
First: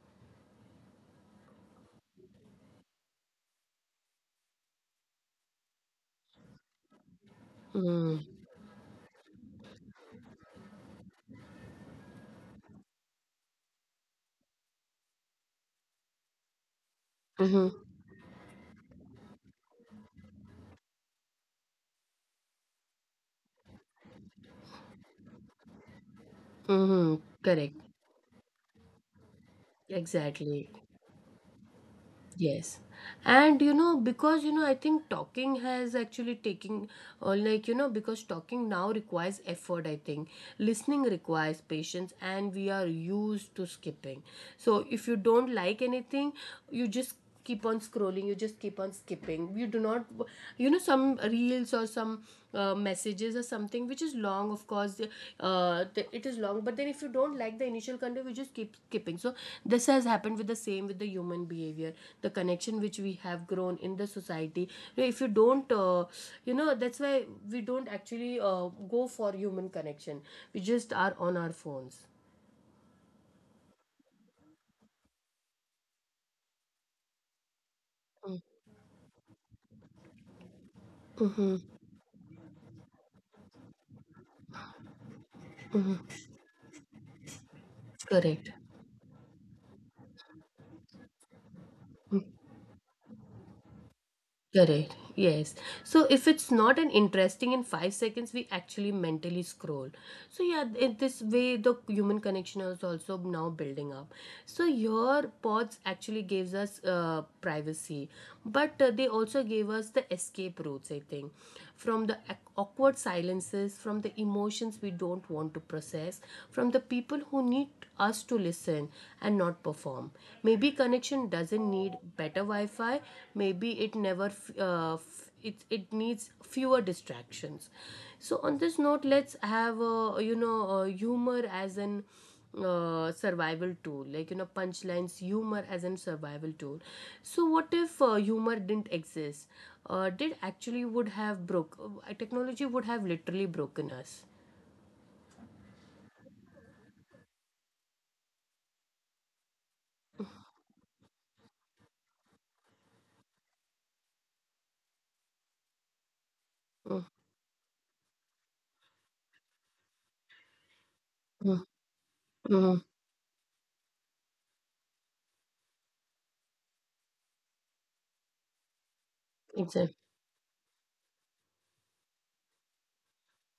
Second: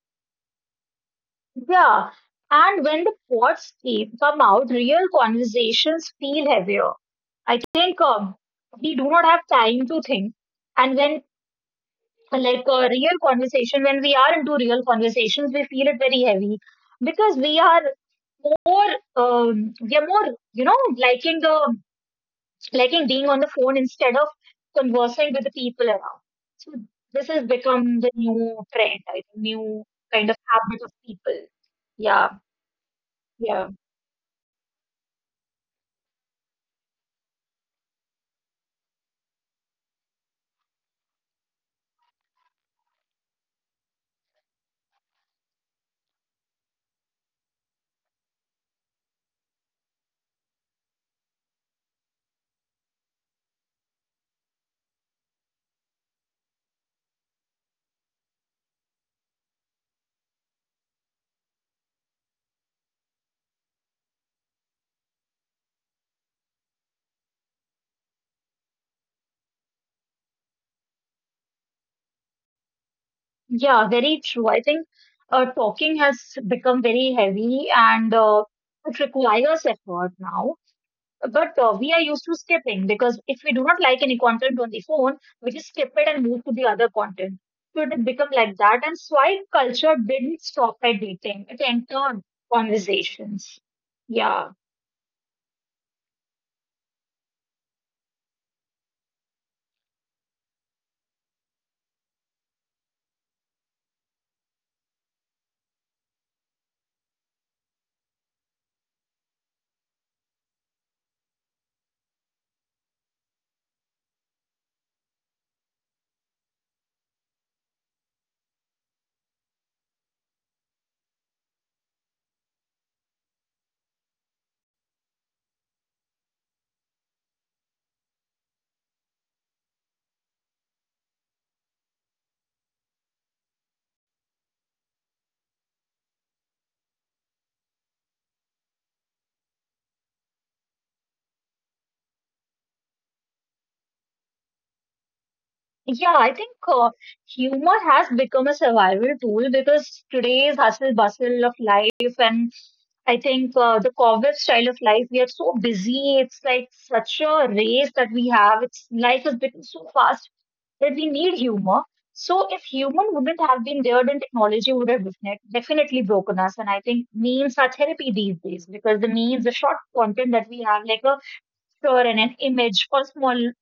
Speaker 2: Yeah. And when the pods come out, real conversations feel heavier. I think
Speaker 1: Mm-hmm.
Speaker 2: we do not have time to think. And when, like, a real conversation, when we are into real conversations, we feel it very heavy, because we
Speaker 1: Mm-hmm.
Speaker 2: are more, um, we are more, you know, liking the, liking being on the phone instead of conversing with the people around. So
Speaker 1: Mm-hmm.
Speaker 2: this has
Speaker 1: Correct.
Speaker 2: become the new trend, I think, new kind of
Speaker 1: Exactly.
Speaker 2: habit of people. Yeah,
Speaker 1: Yes. And,
Speaker 2: yeah.
Speaker 1: because, I think talking has actually taking, or like, because talking now requires effort, I think. Listening requires patience, and we are used to skipping. So if you don't like anything, you just keep on scrolling, you just keep on skipping, you do not some reels or some messages or something which is long. Of course, uh, it is long, but then if you don't like the initial content, we just keep skipping. So this has happened, with the same with the human behavior, the connection which we have grown in the society. So, if you don't that's why we don't actually go for human connection, we just are on our phones.
Speaker 2: Yeah, very true. I think talking has become very heavy, and it requires effort now. But
Speaker 1: Mm-hmm.
Speaker 2: we are used to skipping, because if we do not like any content on the phone, we just skip it and move to the other content. So it had become
Speaker 1: Correct.
Speaker 2: like that. And swipe culture didn't stop at dating, it entered conversations. Yeah.
Speaker 1: Correct. Yes. So if it's not an interesting in 5 seconds, we actually mentally scroll. So yeah, in this way, the human connection is also now building up. So your pods actually gives us privacy, but they also gave us the escape routes. I think from the awkward silences, from the emotions we don't want to process, from the people who need us to listen and not perform. Maybe connection doesn't need better Wi-Fi, maybe it never, uh, it needs fewer distractions. So, on this note, let's have humor as an survival tool, like, punchlines, humor as an survival tool. So what if humor didn't exist, did actually would have broke, technology would have literally broken us.
Speaker 2: Yeah, I think humor has become a survival tool, because today's hustle bustle of life, and I think the COVID style of life, we are so busy. It's like such a race that we have. It's life has become so fast that we need
Speaker 1: Mm-hmm.
Speaker 2: humor. So if
Speaker 1: Mm-hmm.
Speaker 2: human wouldn't have been there, then technology would have definitely broken us. And I think memes are therapy these days, because the memes, the short
Speaker 1: Exactly.
Speaker 2: content that we have, like a picture and an image or small,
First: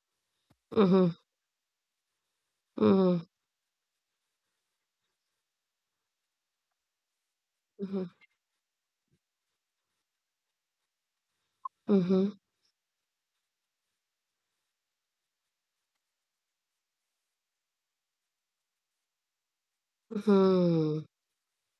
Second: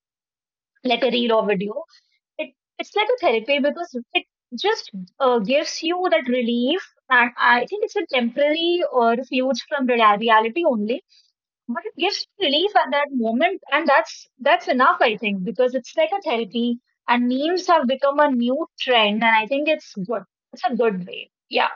Speaker 2: like
Speaker 1: Mm-hmm.
Speaker 2: a reel or video, it it's like
Speaker 1: Mm-hmm.
Speaker 2: a therapy, because it just gives you that relief. And I think it's
Speaker 1: Mm-hmm.
Speaker 2: a temporary refuge from reality only, but it
Speaker 1: Mm-hmm.
Speaker 2: gives relief at that moment, and that's enough, I think, because it's like a therapy. And memes have become a new trend, and I think it's good, it's a
Speaker 1: Hmm,
Speaker 2: good way. Yeah,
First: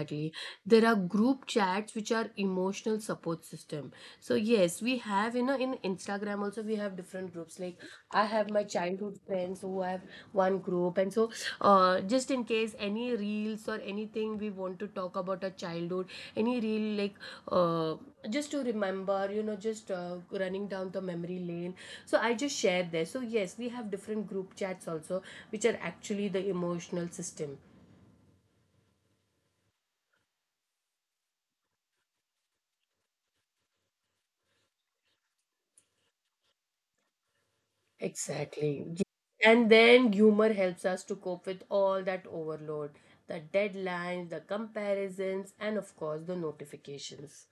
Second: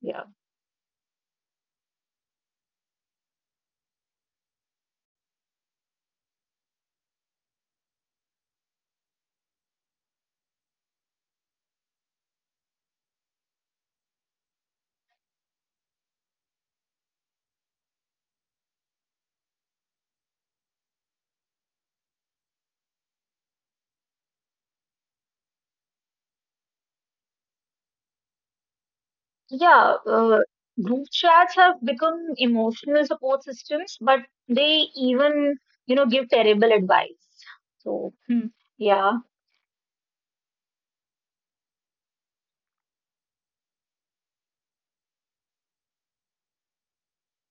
Speaker 2: yeah,
Speaker 1: There are group chats which are emotional support system. So yes, we have in Instagram also, we have different groups. Like, I have my childhood friends who have one group, and so, just in case any reels or anything, we want to talk about our childhood, any reel, like, uh, just to remember, just running down the memory lane. So I just share there. So yes, we have different group chats also, which are actually the emotional system.
Speaker 2: yeah. Group chats have become emotional support systems, but they even give terrible advice. So, hmm,
Speaker 1: Exactly.
Speaker 2: yeah.
Speaker 1: And then humor helps us to cope with all that overload, the deadlines, the comparisons, and of course the notifications.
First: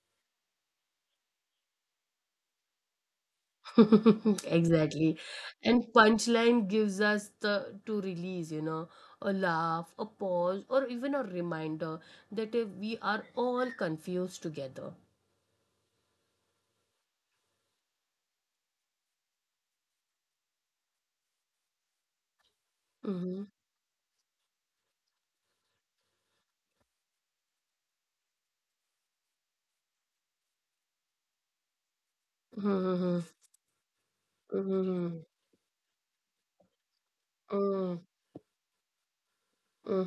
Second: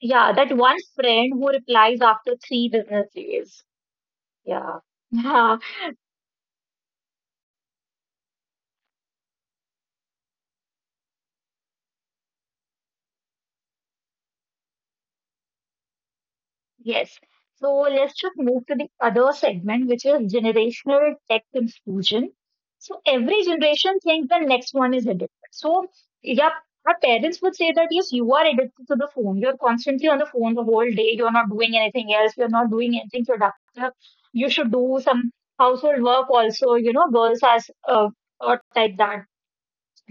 Speaker 2: Yeah, that one friend who replies after 3 business days.
Speaker 1: (laughs)
Speaker 2: Yeah.
Speaker 1: Exactly.
Speaker 2: Yeah.
Speaker 1: And
Speaker 2: (laughs)
Speaker 1: punchline gives us the to release, a laugh, a pause, or even a reminder that we are all confused together.
Speaker 2: Yes. So let's just move to the other segment, which is generational tech confusion. So every
Speaker 1: Mm-hmm.
Speaker 2: generation thinks the next one is addicted. So, yeah, our parents would say that, yes, you are addicted to the phone. You're constantly on the phone the whole day. You're not doing anything else. You're not doing
Speaker 1: Mm-hmm.
Speaker 2: anything productive. You should do
Speaker 1: Mm-hmm.
Speaker 2: some household work also. Girls are
Speaker 1: Mm-hmm.
Speaker 2: uh, taught like that.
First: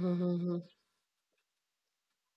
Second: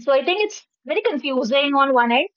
Speaker 2: So I think
Speaker 1: Mm-hmm.
Speaker 2: it's very confusing on one end.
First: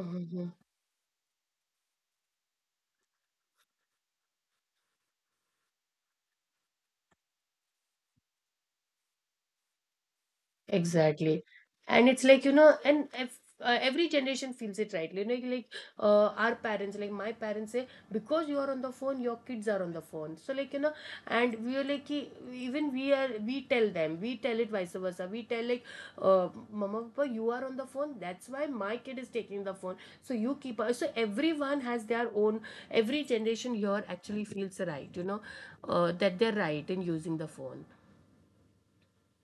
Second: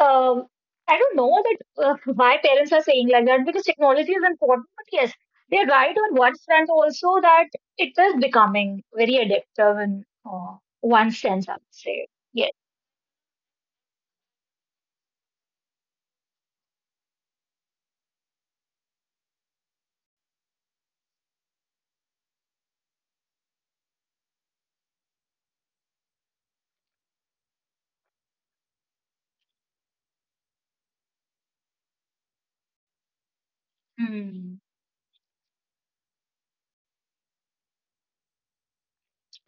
Speaker 2: Um, I don't know that why parents are saying like that, because technology is important, but yes, they're right on one front also, that it is becoming very addictive in uh, one
Speaker 1: Exactly.
Speaker 2: sense, I would say.
Speaker 1: And it's like,
Speaker 2: Yes.
Speaker 1: and if, every generation feels it right. Our parents, like my parents say, because you are on the phone, your kids are on the phone. So, like, and we are like, even we are, we tell them, we tell it vice versa. We tell, like, Mama, Papa, you are on the phone. That's why my kid is taking the phone. So, you keep, so everyone has their own, every generation here actually
Speaker 2: Hmm.
Speaker 1: feels right, that they're right in using the phone.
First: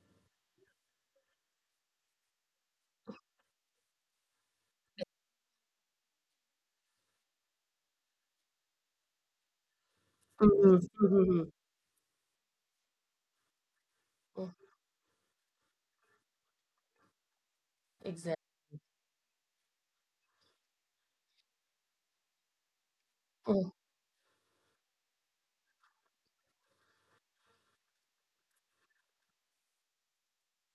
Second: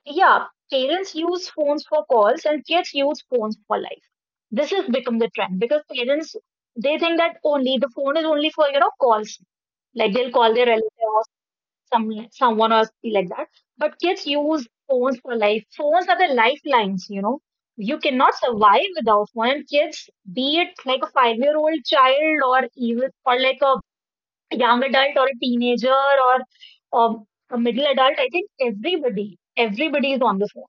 Speaker 2: Yeah, parents use phones for calls and kids use phones for life. This has become the trend, because parents, they think that only the phone is only for calls. Like they'll call their
Speaker 1: Mhm, mhm,
Speaker 2: relatives
Speaker 1: mhm.
Speaker 2: someone or be like that. But kids
Speaker 1: Mm,
Speaker 2: use phones for life. Phones are the lifelines, you know. You
Speaker 1: exactly.
Speaker 2: cannot survive without one. And kids, be it like a 5-year-old child, or like
Speaker 1: Oh,
Speaker 2: a young adult or a teenager or um, a middle adult, I think everybody, everybody is on the phone.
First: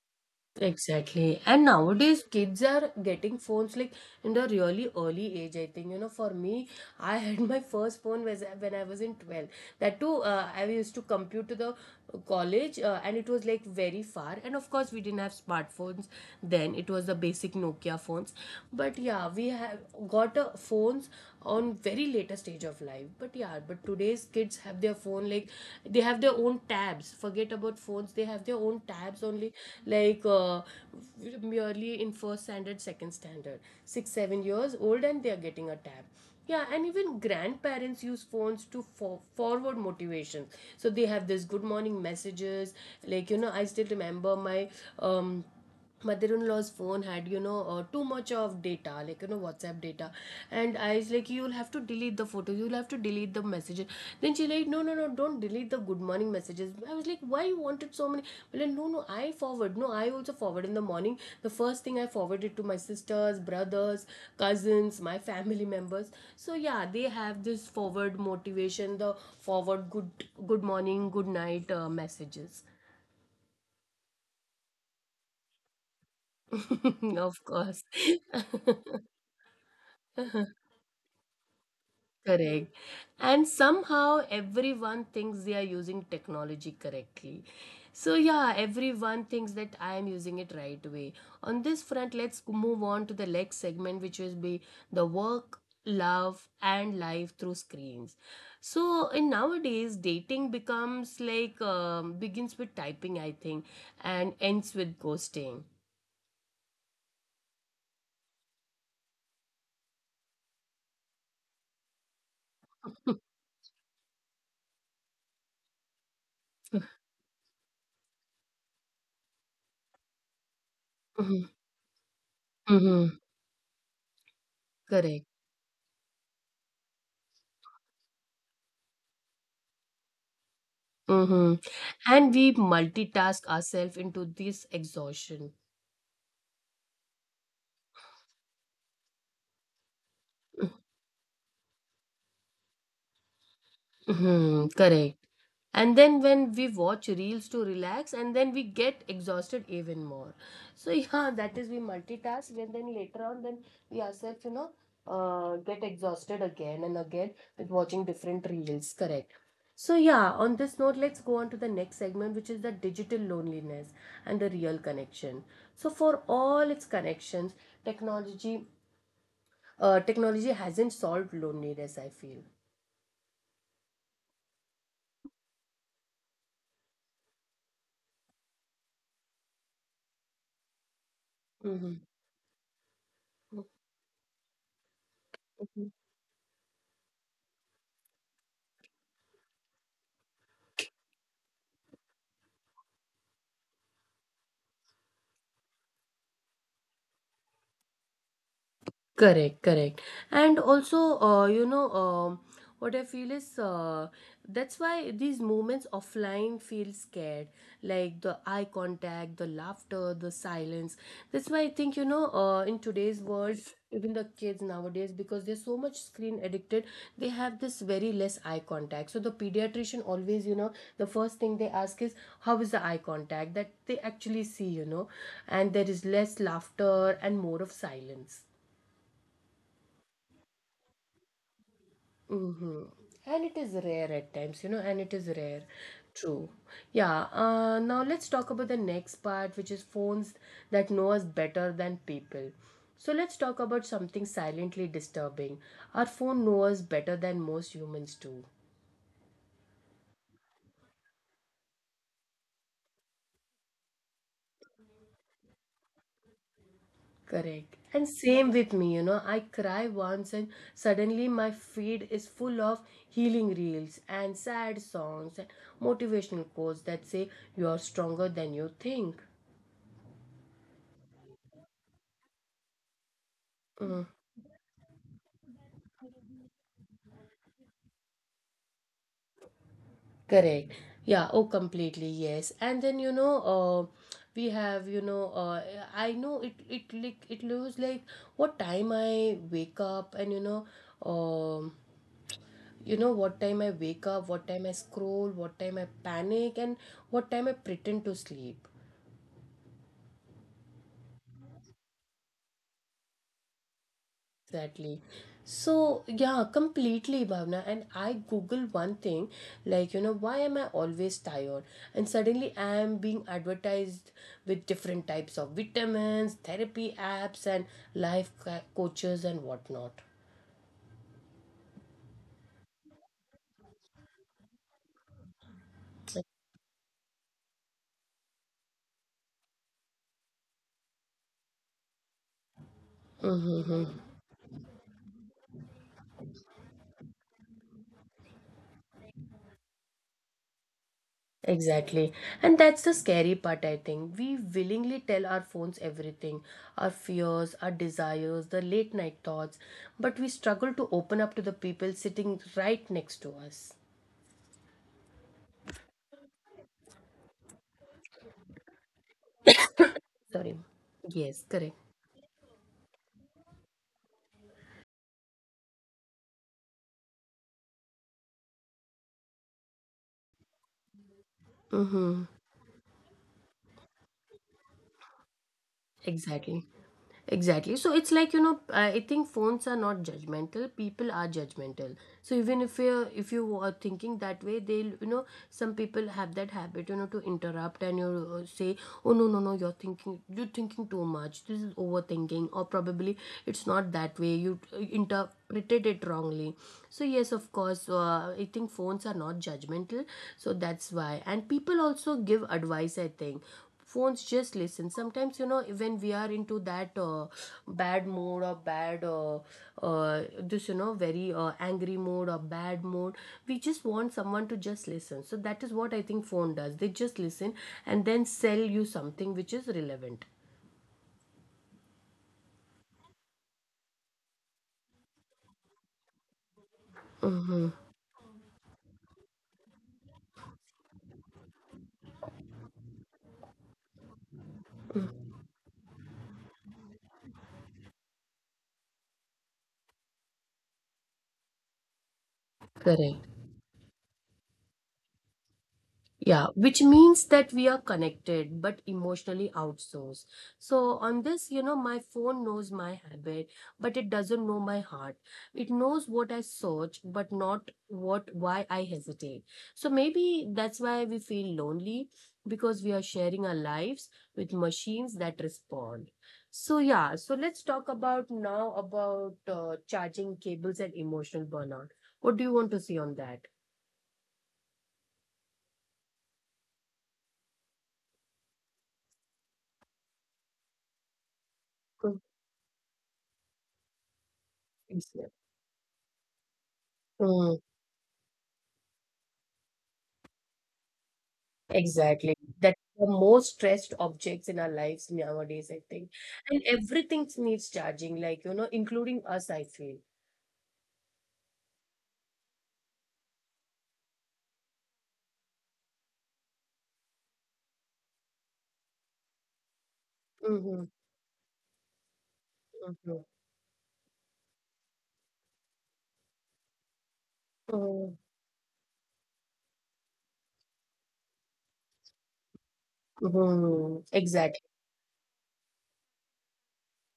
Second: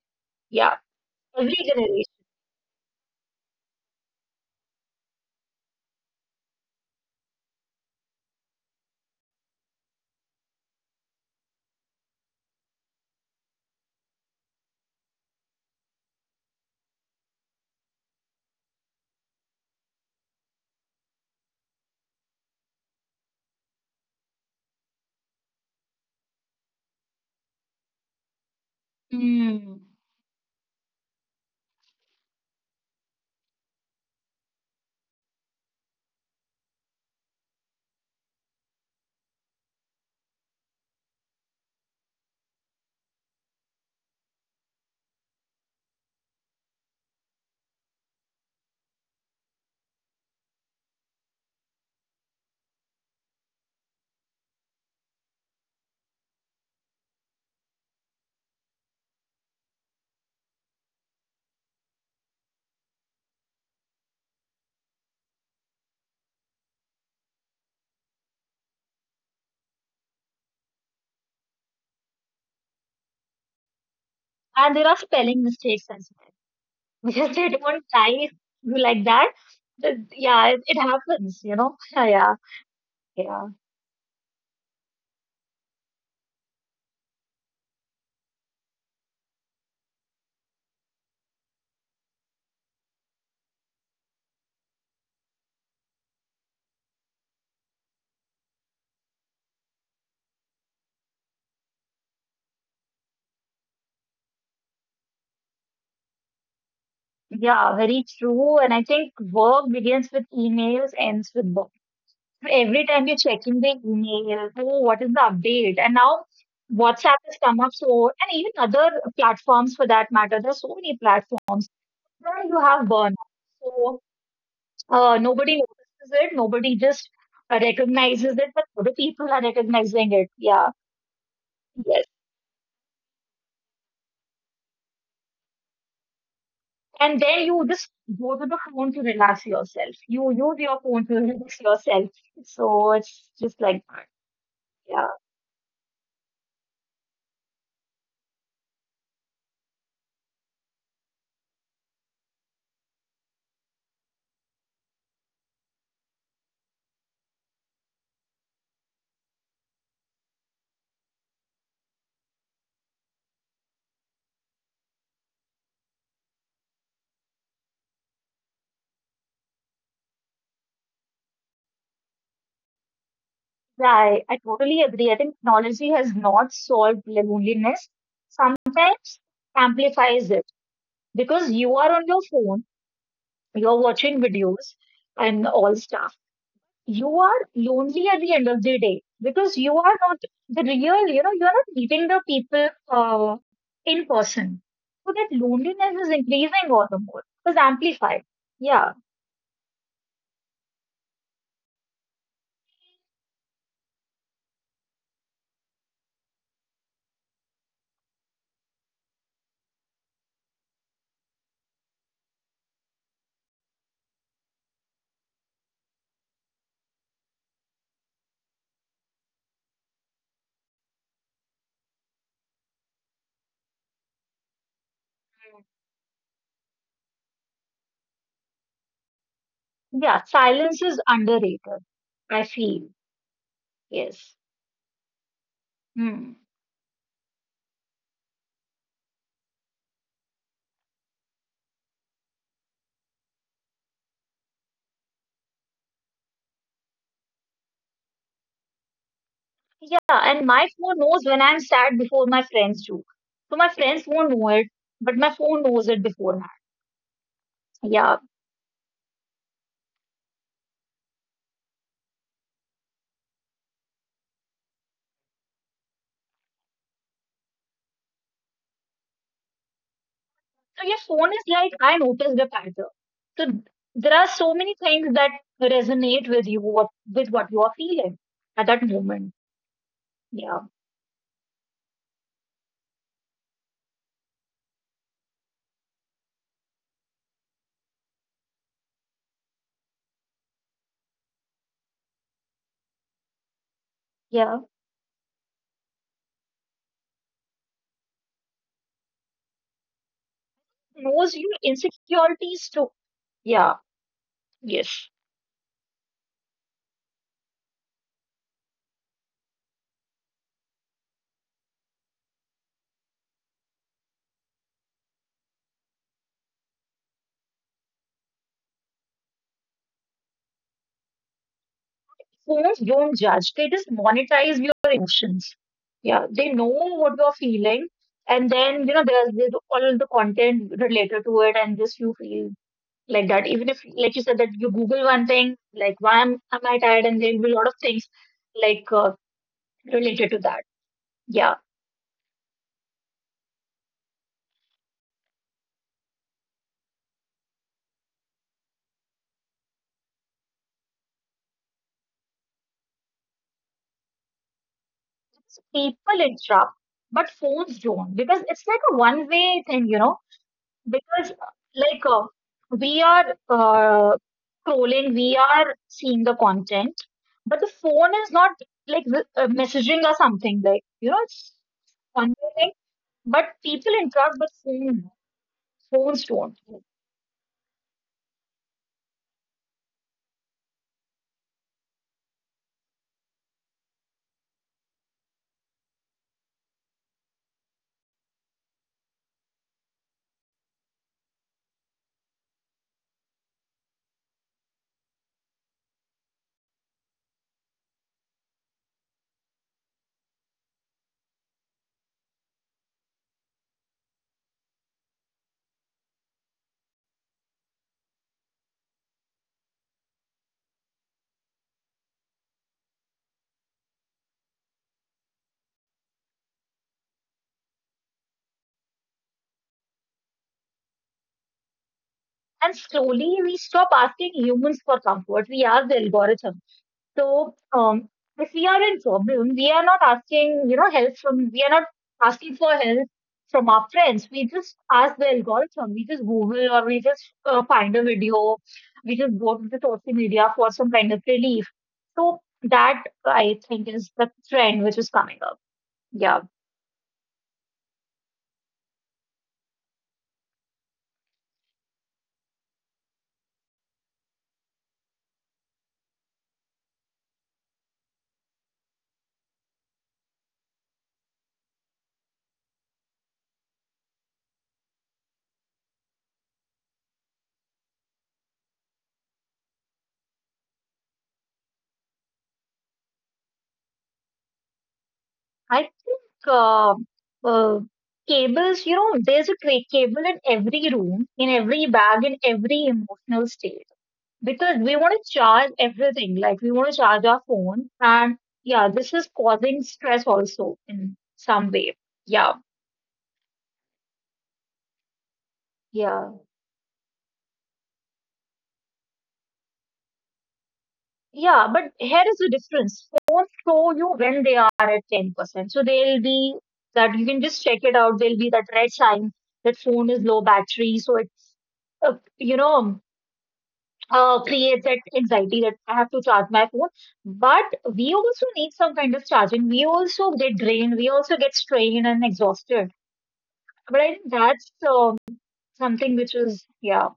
Speaker 2: Yeah,
Speaker 1: exactly.
Speaker 2: every
Speaker 1: And
Speaker 2: generation.
Speaker 1: nowadays, kids are getting phones like in the really early age. I think, for me, I had my first phone was when I was in 12. That too, I used to commute to the college, and it was like very far. And of course, we didn't have smartphones then. It was the basic Nokia phones. But yeah, we have got phones on very later stage of life. But yeah, but today's kids have their phone, like, they have their own tabs. Forget about phones. They have their own tabs only,
Speaker 2: Hmm.
Speaker 1: like, merely in first standard, second standard, 6, 7 years old, and they are getting a tab. Yeah, and even grandparents use phones to forward motivation. So they have this good morning messages. Like, I still remember my um, mother-in-law's phone had, too much of data, like, WhatsApp data. And I was like, you'll have to delete the photos. You'll have to delete the messages. Then she like, no, no, no, don't delete the good morning messages. I was like, why you wanted so many? But like, no, no, I forward. No, I also forward in the morning. The first thing I forwarded to my sisters, brothers, cousins, my family members. So yeah, they have this forward motivation, the forward good morning, good night, messages.
Speaker 2: And there are spelling mistakes as well (laughs)
Speaker 1: (laughs)
Speaker 2: because
Speaker 1: Of
Speaker 2: they don't
Speaker 1: course.
Speaker 2: type like that. But
Speaker 1: (laughs)
Speaker 2: yeah, it happens. (laughs) Yeah,
Speaker 1: Correct. And
Speaker 2: yeah.
Speaker 1: somehow everyone thinks they are using technology correctly. So, yeah, everyone thinks that I am using it right way. On this front, let's move on to the next segment, which will be the work, love, and life through screens. So, in nowadays, dating becomes like, begins with typing, I think, and ends with ghosting.
Speaker 2: Yeah, very true. And I think work begins with emails, ends with work. Every time you're checking the email, oh, what is the update? And now
Speaker 1: (laughs)
Speaker 2: WhatsApp has come up so, and even other platforms for that matter. There's so many
Speaker 1: Mhm,
Speaker 2: platforms where you have burnout.
Speaker 1: mhm,
Speaker 2: So
Speaker 1: correct.
Speaker 2: nobody notices it. Nobody just recognizes it, but other people are recognizing it. Yeah,
Speaker 1: Mm-hmm.
Speaker 2: yes.
Speaker 1: And we multitask ourselves into this exhaustion.
Speaker 2: And then you just go to the phone to relax yourself. You use your phone to (laughs) relax yourself. So it's just like.
Speaker 1: Mm-hmm.
Speaker 2: Yeah.
Speaker 1: Correct. And then when we watch reels to relax, and then we get exhausted even more. So (laughs) yeah, that is, we multitask, and then later on, then we ourselves, get exhausted again and again with watching different reels. Correct. So yeah, on this note, let's go on to the next segment, which is the digital loneliness and the real connection. So for all its connections, technology technology hasn't solved loneliness, I feel.
Speaker 2: Right, I totally agree. I think technology has not solved loneliness. Sometimes amplifies it because you are
Speaker 1: Mm-hmm.
Speaker 2: on your phone, you're watching videos and all stuff. You are lonely at the end of the day because you are not the real, you're not meeting the people in person. So that loneliness is increasing all the more. It's amplified. Yeah,
Speaker 1: Correct, correct. And also, what I feel is, that's why these moments offline feel scared, like the eye contact, the laughter, the silence. That's why I think, in today's world, even the kids nowadays, because they're so much screen addicted, they have this very less eye contact. So the pediatrician always, the first thing they ask is, how is the eye contact that they actually see, and there is less laughter and more of silence.
Speaker 2: yeah, silence is underrated, I feel.
Speaker 1: Mm-hmm. And it is rare
Speaker 2: Yes.
Speaker 1: at times, and it is rare.
Speaker 2: Hmm.
Speaker 1: True. Yeah. Now let's talk about the next part, which is phones that know us better than people. So let's talk about something silently disturbing. Our phone knows us better than most humans do.
Speaker 2: Yeah, and my phone knows when I'm sad before my friends do. So my friends won't know it, but my phone knows it beforehand.
Speaker 1: Correct. And
Speaker 2: Yeah.
Speaker 1: same with me, I cry once, and suddenly my feed is full of healing reels and sad songs and motivational quotes that say, you are stronger than you think.
Speaker 2: So your phone is like, I noticed the pattern. So th- there are so many things that resonate with you, what, with what you are feeling at that moment. Yeah.
Speaker 1: Correct. Yeah. Oh, completely. Yes. And then, we have, I know it. It looks like what time I wake up, and, um, you know what time I wake up, what
Speaker 2: Yeah.
Speaker 1: time I scroll, what time I panic, and what time I pretend to sleep.
Speaker 2: Knows your insecurities too. Yeah.
Speaker 1: Exactly.
Speaker 2: Yes.
Speaker 1: So, yeah, completely, Bhavna. And I Google one thing, like, why am I always tired? And suddenly I am being advertised with different types of vitamins, therapy apps, and coaches and whatnot.
Speaker 2: Phones don't judge, they just monetize your emotions. Yeah, they know what you're feeling, and then there's all the content related to it, and just you feel like that. Even if,
Speaker 1: Mm-hmm.
Speaker 2: like you said, that you Google one thing, like why am I tired, and there will be a lot of things like related to that. Yeah.
Speaker 1: Exactly. And that's the scary part, I think. We willingly tell our phones everything, our fears, our desires, the late night thoughts, but we struggle to open up to the people sitting right next to us.
Speaker 2: So people interrupt, but phones don't because it's like a one-way thing,
Speaker 1: Sorry.
Speaker 2: because
Speaker 1: Yes, correct.
Speaker 2: we are scrolling, we are seeing the content, but the phone is not like messaging or something, like it's
Speaker 1: Mm-hmm.
Speaker 2: one thing, but people interact with phone, phones don't.
Speaker 1: Exactly. Exactly. So it's like, I think phones are not judgmental. People are judgmental. So even if you are thinking that way, they'll some people have that habit to interrupt and you say, oh no, no, no, you're thinking too much. This is overthinking, or probably it's not that way. You interpreted it wrongly. So yes, of course, I think phones are not judgmental. So that's why, and people also give advice. I think phones just listen sometimes, when we are into that bad mood or bad this you know very angry mode or bad mode. We just want someone to just listen. So that is what I think phone does. They just listen and then sell you something which is relevant.
Speaker 2: And slowly we stop asking humans for comfort, we ask the algorithm. So,
Speaker 1: Mm-hmm.
Speaker 2: if we are in problem, we are not asking, help from, we are not asking for help from our friends. We just ask the algorithm. We just Google or we just find a video. We just go to the social media for some kind of relief. So that
Speaker 1: Correct.
Speaker 2: I think is the trend which is coming up. Yeah.
Speaker 1: Yeah, which means that we are connected but emotionally outsourced. So, on this, my phone knows my habit, but it doesn't know my heart. It knows what I search, but not what why I hesitate. So, maybe that's why we feel lonely, because we are sharing our lives with machines that respond. So, yeah, so let's talk about now about charging cables and emotional burnout. What do you want to see on that?
Speaker 2: I think uh, cables. You know, there's a cable in every room, in every bag, in every emotional state, because we want to charge everything, like we want to charge our
Speaker 1: Mm.
Speaker 2: phone. And yeah, this is causing stress also in some way.
Speaker 1: Exactly.
Speaker 2: Yeah.
Speaker 1: That the most stressed objects in our lives nowadays, I think.
Speaker 2: Yeah.
Speaker 1: And everything needs charging, like, you know, including us, I feel.
Speaker 2: Yeah, but here is the difference: phones show you when they are at 10%, so they'll be, that you can just check it out, there'll be that red sign that phone is low
Speaker 1: Mm-hmm,
Speaker 2: battery. So it uh, you know
Speaker 1: mm-hmm,
Speaker 2: creates that anxiety that I have to charge my phone. But we
Speaker 1: mm-hmm,
Speaker 2: also need some kind of charging. We also get drained. We also get strained and exhausted.
Speaker 1: mm-hmm.
Speaker 2: But I think
Speaker 1: Exactly.
Speaker 2: that's something which is, yeah,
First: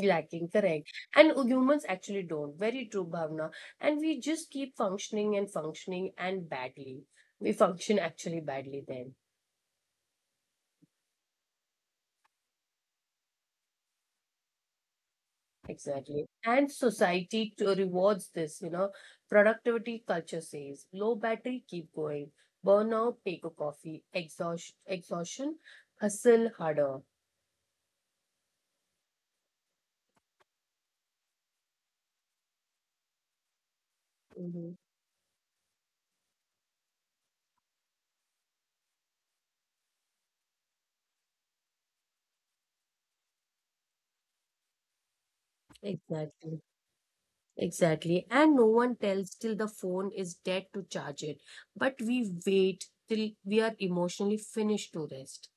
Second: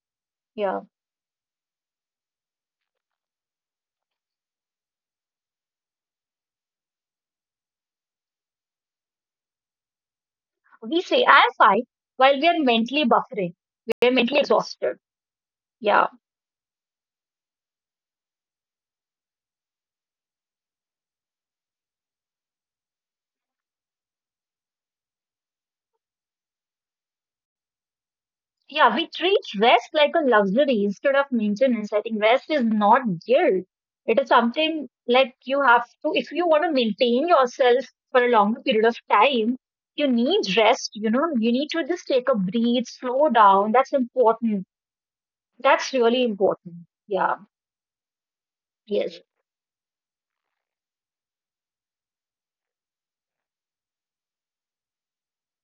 Speaker 1: Lacking,
Speaker 2: yeah.
Speaker 1: correct. And humans actually don't. Very true, Bhavna. And we just keep functioning and functioning and badly. We function actually badly then.
Speaker 2: We say, I'm fine, while we are mentally buffering. We are mentally exhausted. Yeah,
Speaker 1: Exactly. And society to rewards this, you know. Productivity culture says low battery, keep going. Burnout, take a coffee. Exhaust, exhaustion, hustle harder.
Speaker 2: yeah. We treat rest like a luxury instead of maintenance. I think rest is not guilt. It is
Speaker 1: Mhm.
Speaker 2: something like you have to, if you want to maintain yourself for a longer period of time, you need rest. You know, you need to just take a breathe, slow down. That's important. That's really
Speaker 1: Exactly.
Speaker 2: important. Yeah,
Speaker 1: Exactly. And no one
Speaker 2: yes.
Speaker 1: tells till the phone is dead to charge it. But we wait till we are emotionally finished to rest.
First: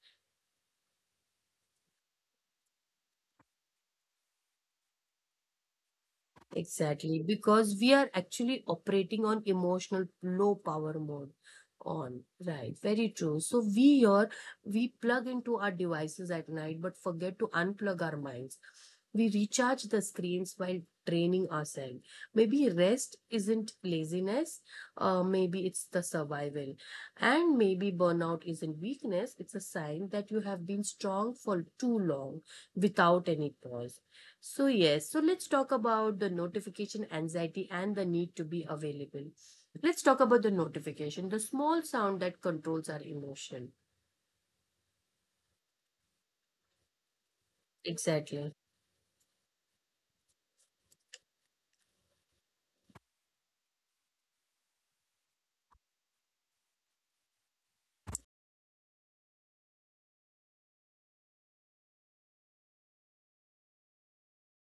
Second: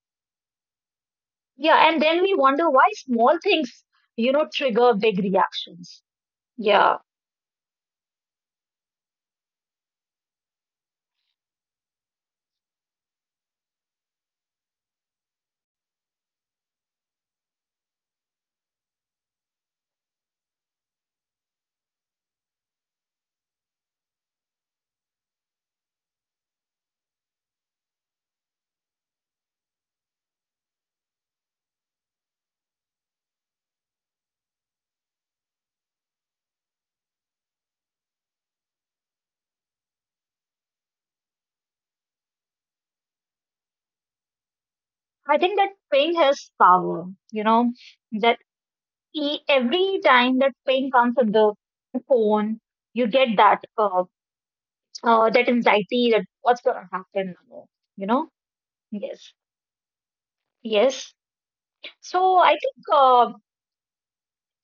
Speaker 2: Yeah, and then we wonder why small things, you know, trigger big reactions. Yeah,
Speaker 1: Exactly, because we are actually operating on emotional low power mode on. Right, very true. So we are, we plug into our devices at night but forget to unplug our minds. We recharge the screens while training ourselves. Maybe rest isn't laziness. Maybe it's the survival. And maybe burnout isn't weakness. It's a sign that you have been strong for too long without any pause. So, yes, so let's talk about the notification anxiety and the need to be available. Let's talk about the notification, the small sound that controls our emotion.
Speaker 2: I think that pain has power, you know, that
Speaker 1: Exactly.
Speaker 2: e every time that pain comes on the phone, you get that that anxiety that what's gonna happen now, you know? Yes, yes. So I think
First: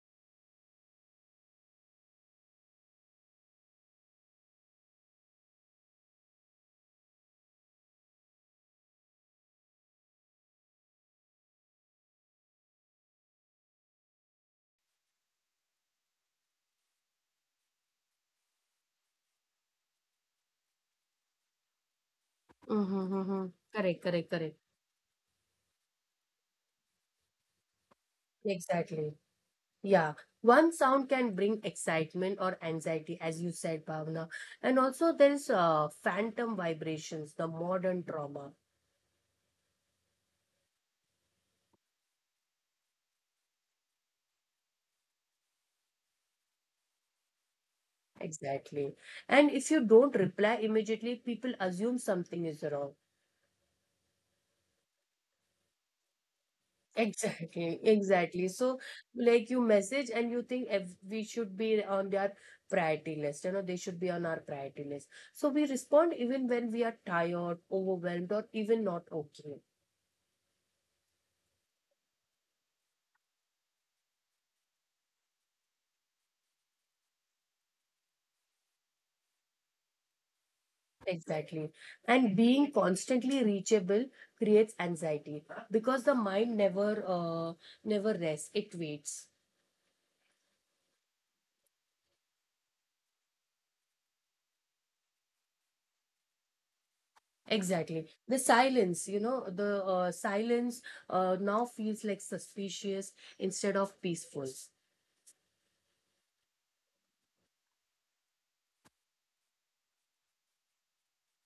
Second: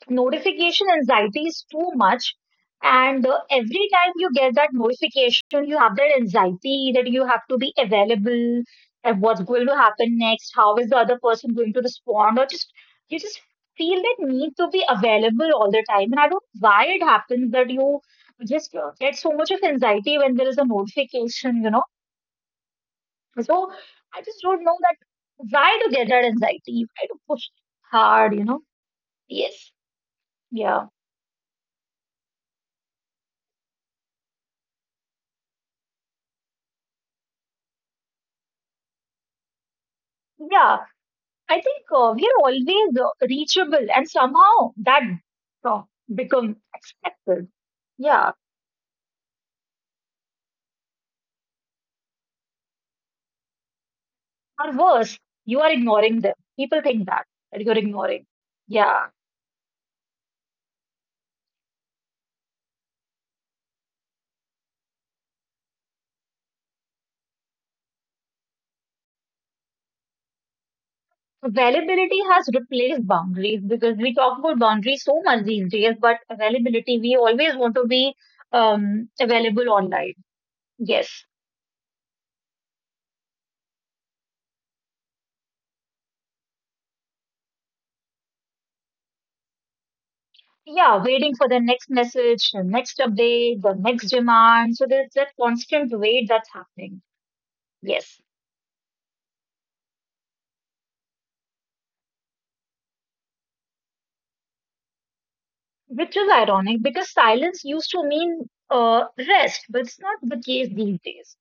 Speaker 2: notification anxiety is too much. And every time you get that notification, you have that anxiety that you have to be available and what's going to happen next, how is the other person going to respond, or just you just feel that need to be available all the time. And I don't know why it happens that you just get so much of anxiety when there is a notification, you know.
Speaker 1: Mm-hmm, mm-hmm.
Speaker 2: So
Speaker 1: Correct,
Speaker 2: I
Speaker 1: correct,
Speaker 2: just
Speaker 1: correct.
Speaker 2: don't know that why to get that anxiety, why to push hard, you know.
Speaker 1: Exactly.
Speaker 2: Yes,
Speaker 1: Yeah. One
Speaker 2: yeah,
Speaker 1: sound can bring excitement or anxiety, as you said, Bhavna. And also, there is phantom vibrations, the modern trauma.
Speaker 2: yeah. I think we're always reachable, and somehow that uh, becomes expected. Yeah,
Speaker 1: Exactly. And if you don't reply immediately, people assume something is wrong.
Speaker 2: or worse, you are ignoring them. People think that that you're
Speaker 1: Exactly,
Speaker 2: ignoring.
Speaker 1: exactly. So,
Speaker 2: Yeah,
Speaker 1: like, you message and you think if we should be on their priority list, you know, they should be on our priority list. So we respond even when we are tired, overwhelmed, or even not okay.
Speaker 2: availability has replaced boundaries, because we talk about boundaries so much these days, but availability, we always want to be available online. Yes.
Speaker 1: Exactly. And being constantly reachable creates anxiety because the mind never rests, it waits.
Speaker 2: Yeah, waiting for the next message, the next update, the next demand. So there's that constant wait that's happening.
Speaker 1: Exactly.
Speaker 2: Yes.
Speaker 1: The, silence, you know, the silence now feels like suspicious instead of peaceful.
Speaker 2: Which is ironic because silence used to mean rest, but it's not the case these days.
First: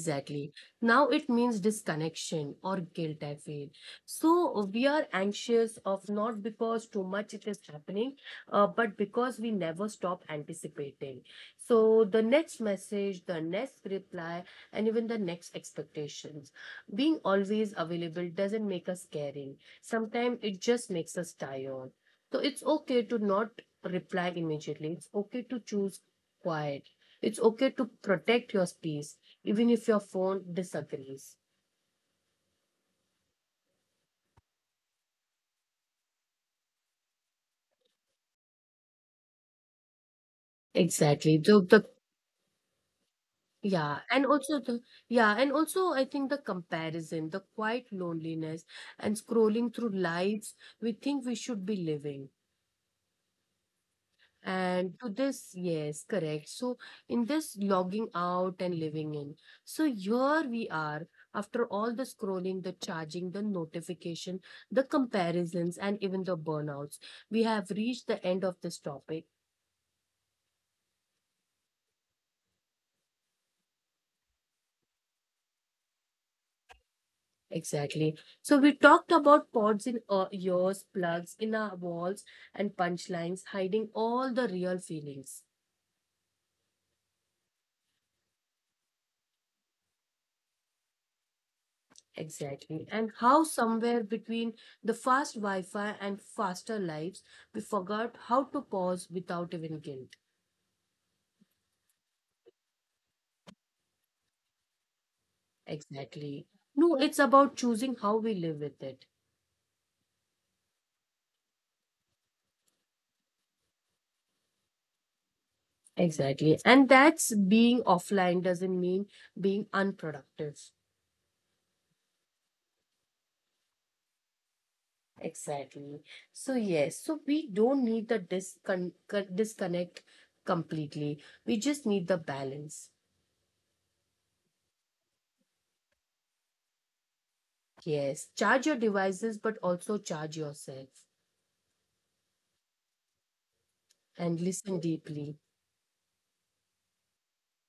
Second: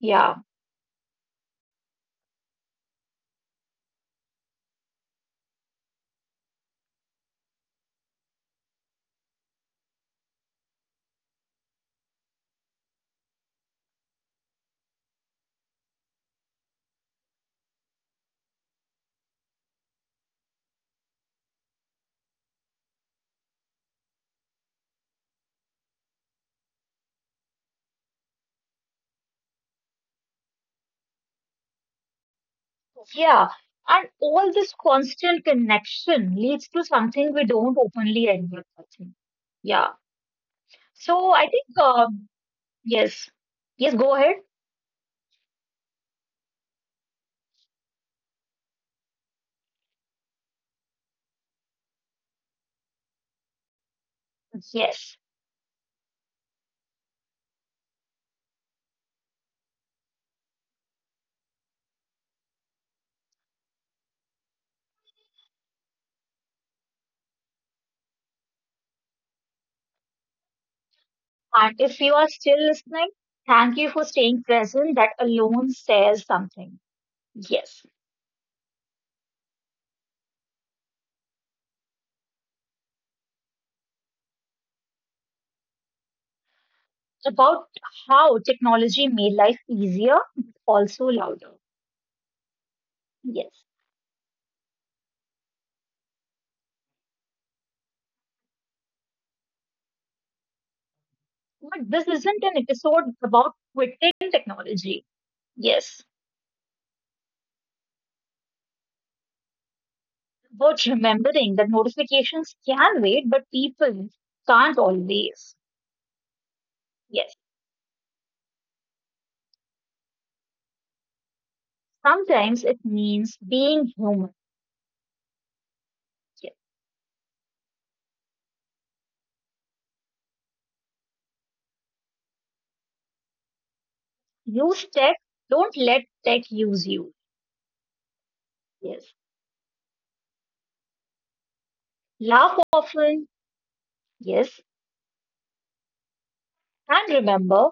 Speaker 2: Yeah,
Speaker 1: Now it means disconnection or guilt, I feel. So we are anxious of not because too much it is happening, but because we never stop anticipating. So the next message, the next reply, and even the next expectations. Being always available doesn't make us caring. Sometimes it just makes us tired. So it's okay to not reply immediately. It's okay to choose quiet. It's okay to protect your space, even if your phone disagrees.
Speaker 2: yeah. And all this constant connection leads to something we don't openly admit, I think. Yeah. So
Speaker 1: Exactly.
Speaker 2: I
Speaker 1: The,
Speaker 2: think,
Speaker 1: the
Speaker 2: yes. Yes,
Speaker 1: yeah,
Speaker 2: go
Speaker 1: and
Speaker 2: ahead.
Speaker 1: also and also I think the comparison, the quiet loneliness, and scrolling through lives we think we should be living. And
Speaker 2: Yes.
Speaker 1: to this, yes, correct. So in this logging out and living in. So here we are. After all the scrolling, the charging, the notification, the comparisons, and even the burnouts, we have reached the end of this topic.
Speaker 2: And if you are still listening, thank you for staying present. That alone says something. Yes.
Speaker 1: Exactly. So we talked about pods in ears, plugs in our walls, and punchlines hiding all the real feelings.
Speaker 2: About how technology made life easier, but also louder.
Speaker 1: Exactly. And how
Speaker 2: Yes.
Speaker 1: somewhere between the fast Wi Fi and faster lives, we forgot how to pause without even guilt.
Speaker 2: But this isn't an episode about quitting technology. Yes,
Speaker 1: Exactly. No, it's about choosing how we live with it.
Speaker 2: about remembering that notifications can wait, but people can't always.
Speaker 1: Exactly. And
Speaker 2: Yes,
Speaker 1: that's being offline doesn't mean being unproductive.
Speaker 2: sometimes it means being human.
Speaker 1: Exactly.
Speaker 2: Yes.
Speaker 1: So, yes, so we don't need the disconnect completely. We just need the balance.
Speaker 2: Use tech, don't let tech use you.
Speaker 1: Yes, charge your
Speaker 2: Yes,
Speaker 1: devices, but also charge yourself
Speaker 2: laugh often.
Speaker 1: and
Speaker 2: Yes,
Speaker 1: listen deeply.
Speaker 2: and remember,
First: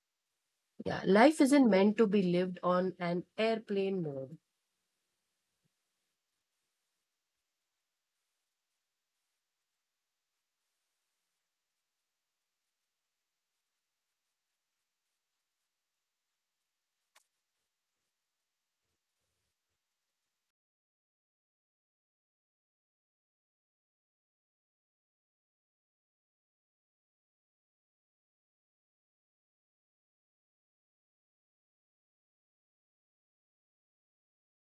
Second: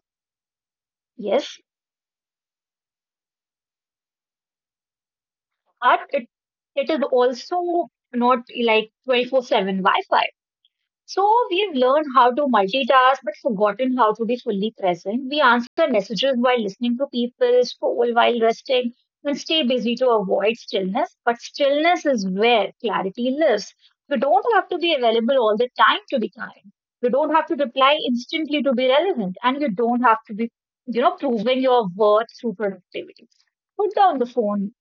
Speaker 1: Yeah, life
Speaker 2: yes,
Speaker 1: isn't meant to be lived on an airplane mode.
Speaker 2: but it is also not like 24 7 Wi Fi. So we've learned how to multitask but forgotten how to be fully present. We answer messages while listening to people, scroll while resting, and stay busy to avoid stillness. But stillness is where clarity lives. You don't have to be available all the time to be kind. You don't have to reply instantly to be relevant, and you don't have to be, you know, proving your worth through productivity. Put down the phone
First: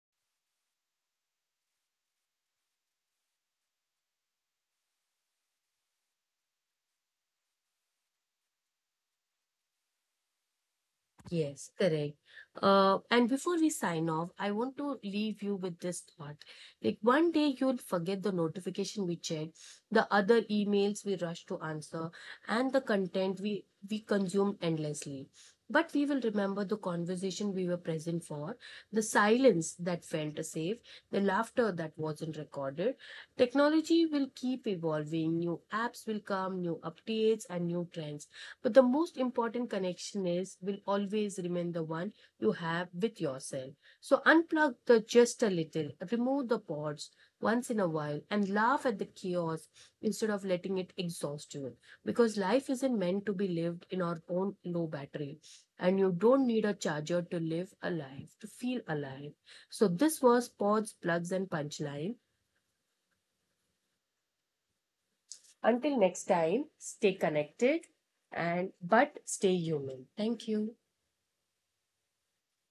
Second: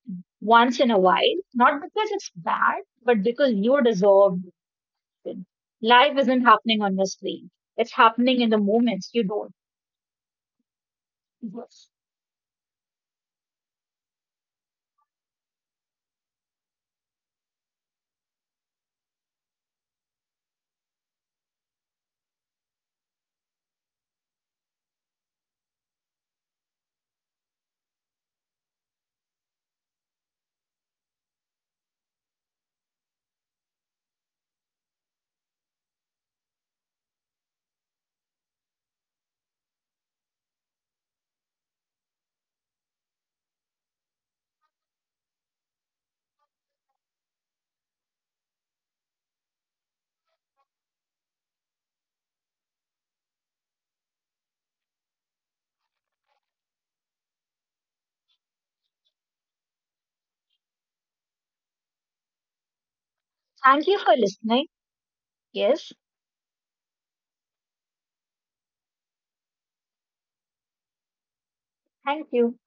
Speaker 2: once in a while, not because it's bad, but because you deserve happen. Life isn't happening on your screen. It's happening in the moments you don't.
Speaker 1: Yes,
Speaker 2: Yes.
Speaker 1: correct. And before we sign off, I want to leave you with this thought. Like, one day you'll forget the notification we checked, the other emails we rushed to answer, and the content we consumed endlessly. But we will remember the conversation we were present for, the silence that felt safe, the laughter that wasn't recorded. Technology will keep evolving. New apps will come, new updates, and new trends, but the most important connection is will always remain the one you have with yourself. So unplug the just a little, remove the pods once in a while and laugh at the chaos instead of letting it exhaust you. Because life isn't meant to be lived in our own low battery. And you don't need a charger to live alive, to feel alive. So this was Pods, Plugs and Punchline.
Speaker 2: Thank you for listening. Yes.
Speaker 1: Until next time, stay connected and but stay human. Thank you.
Speaker 2: Thank you.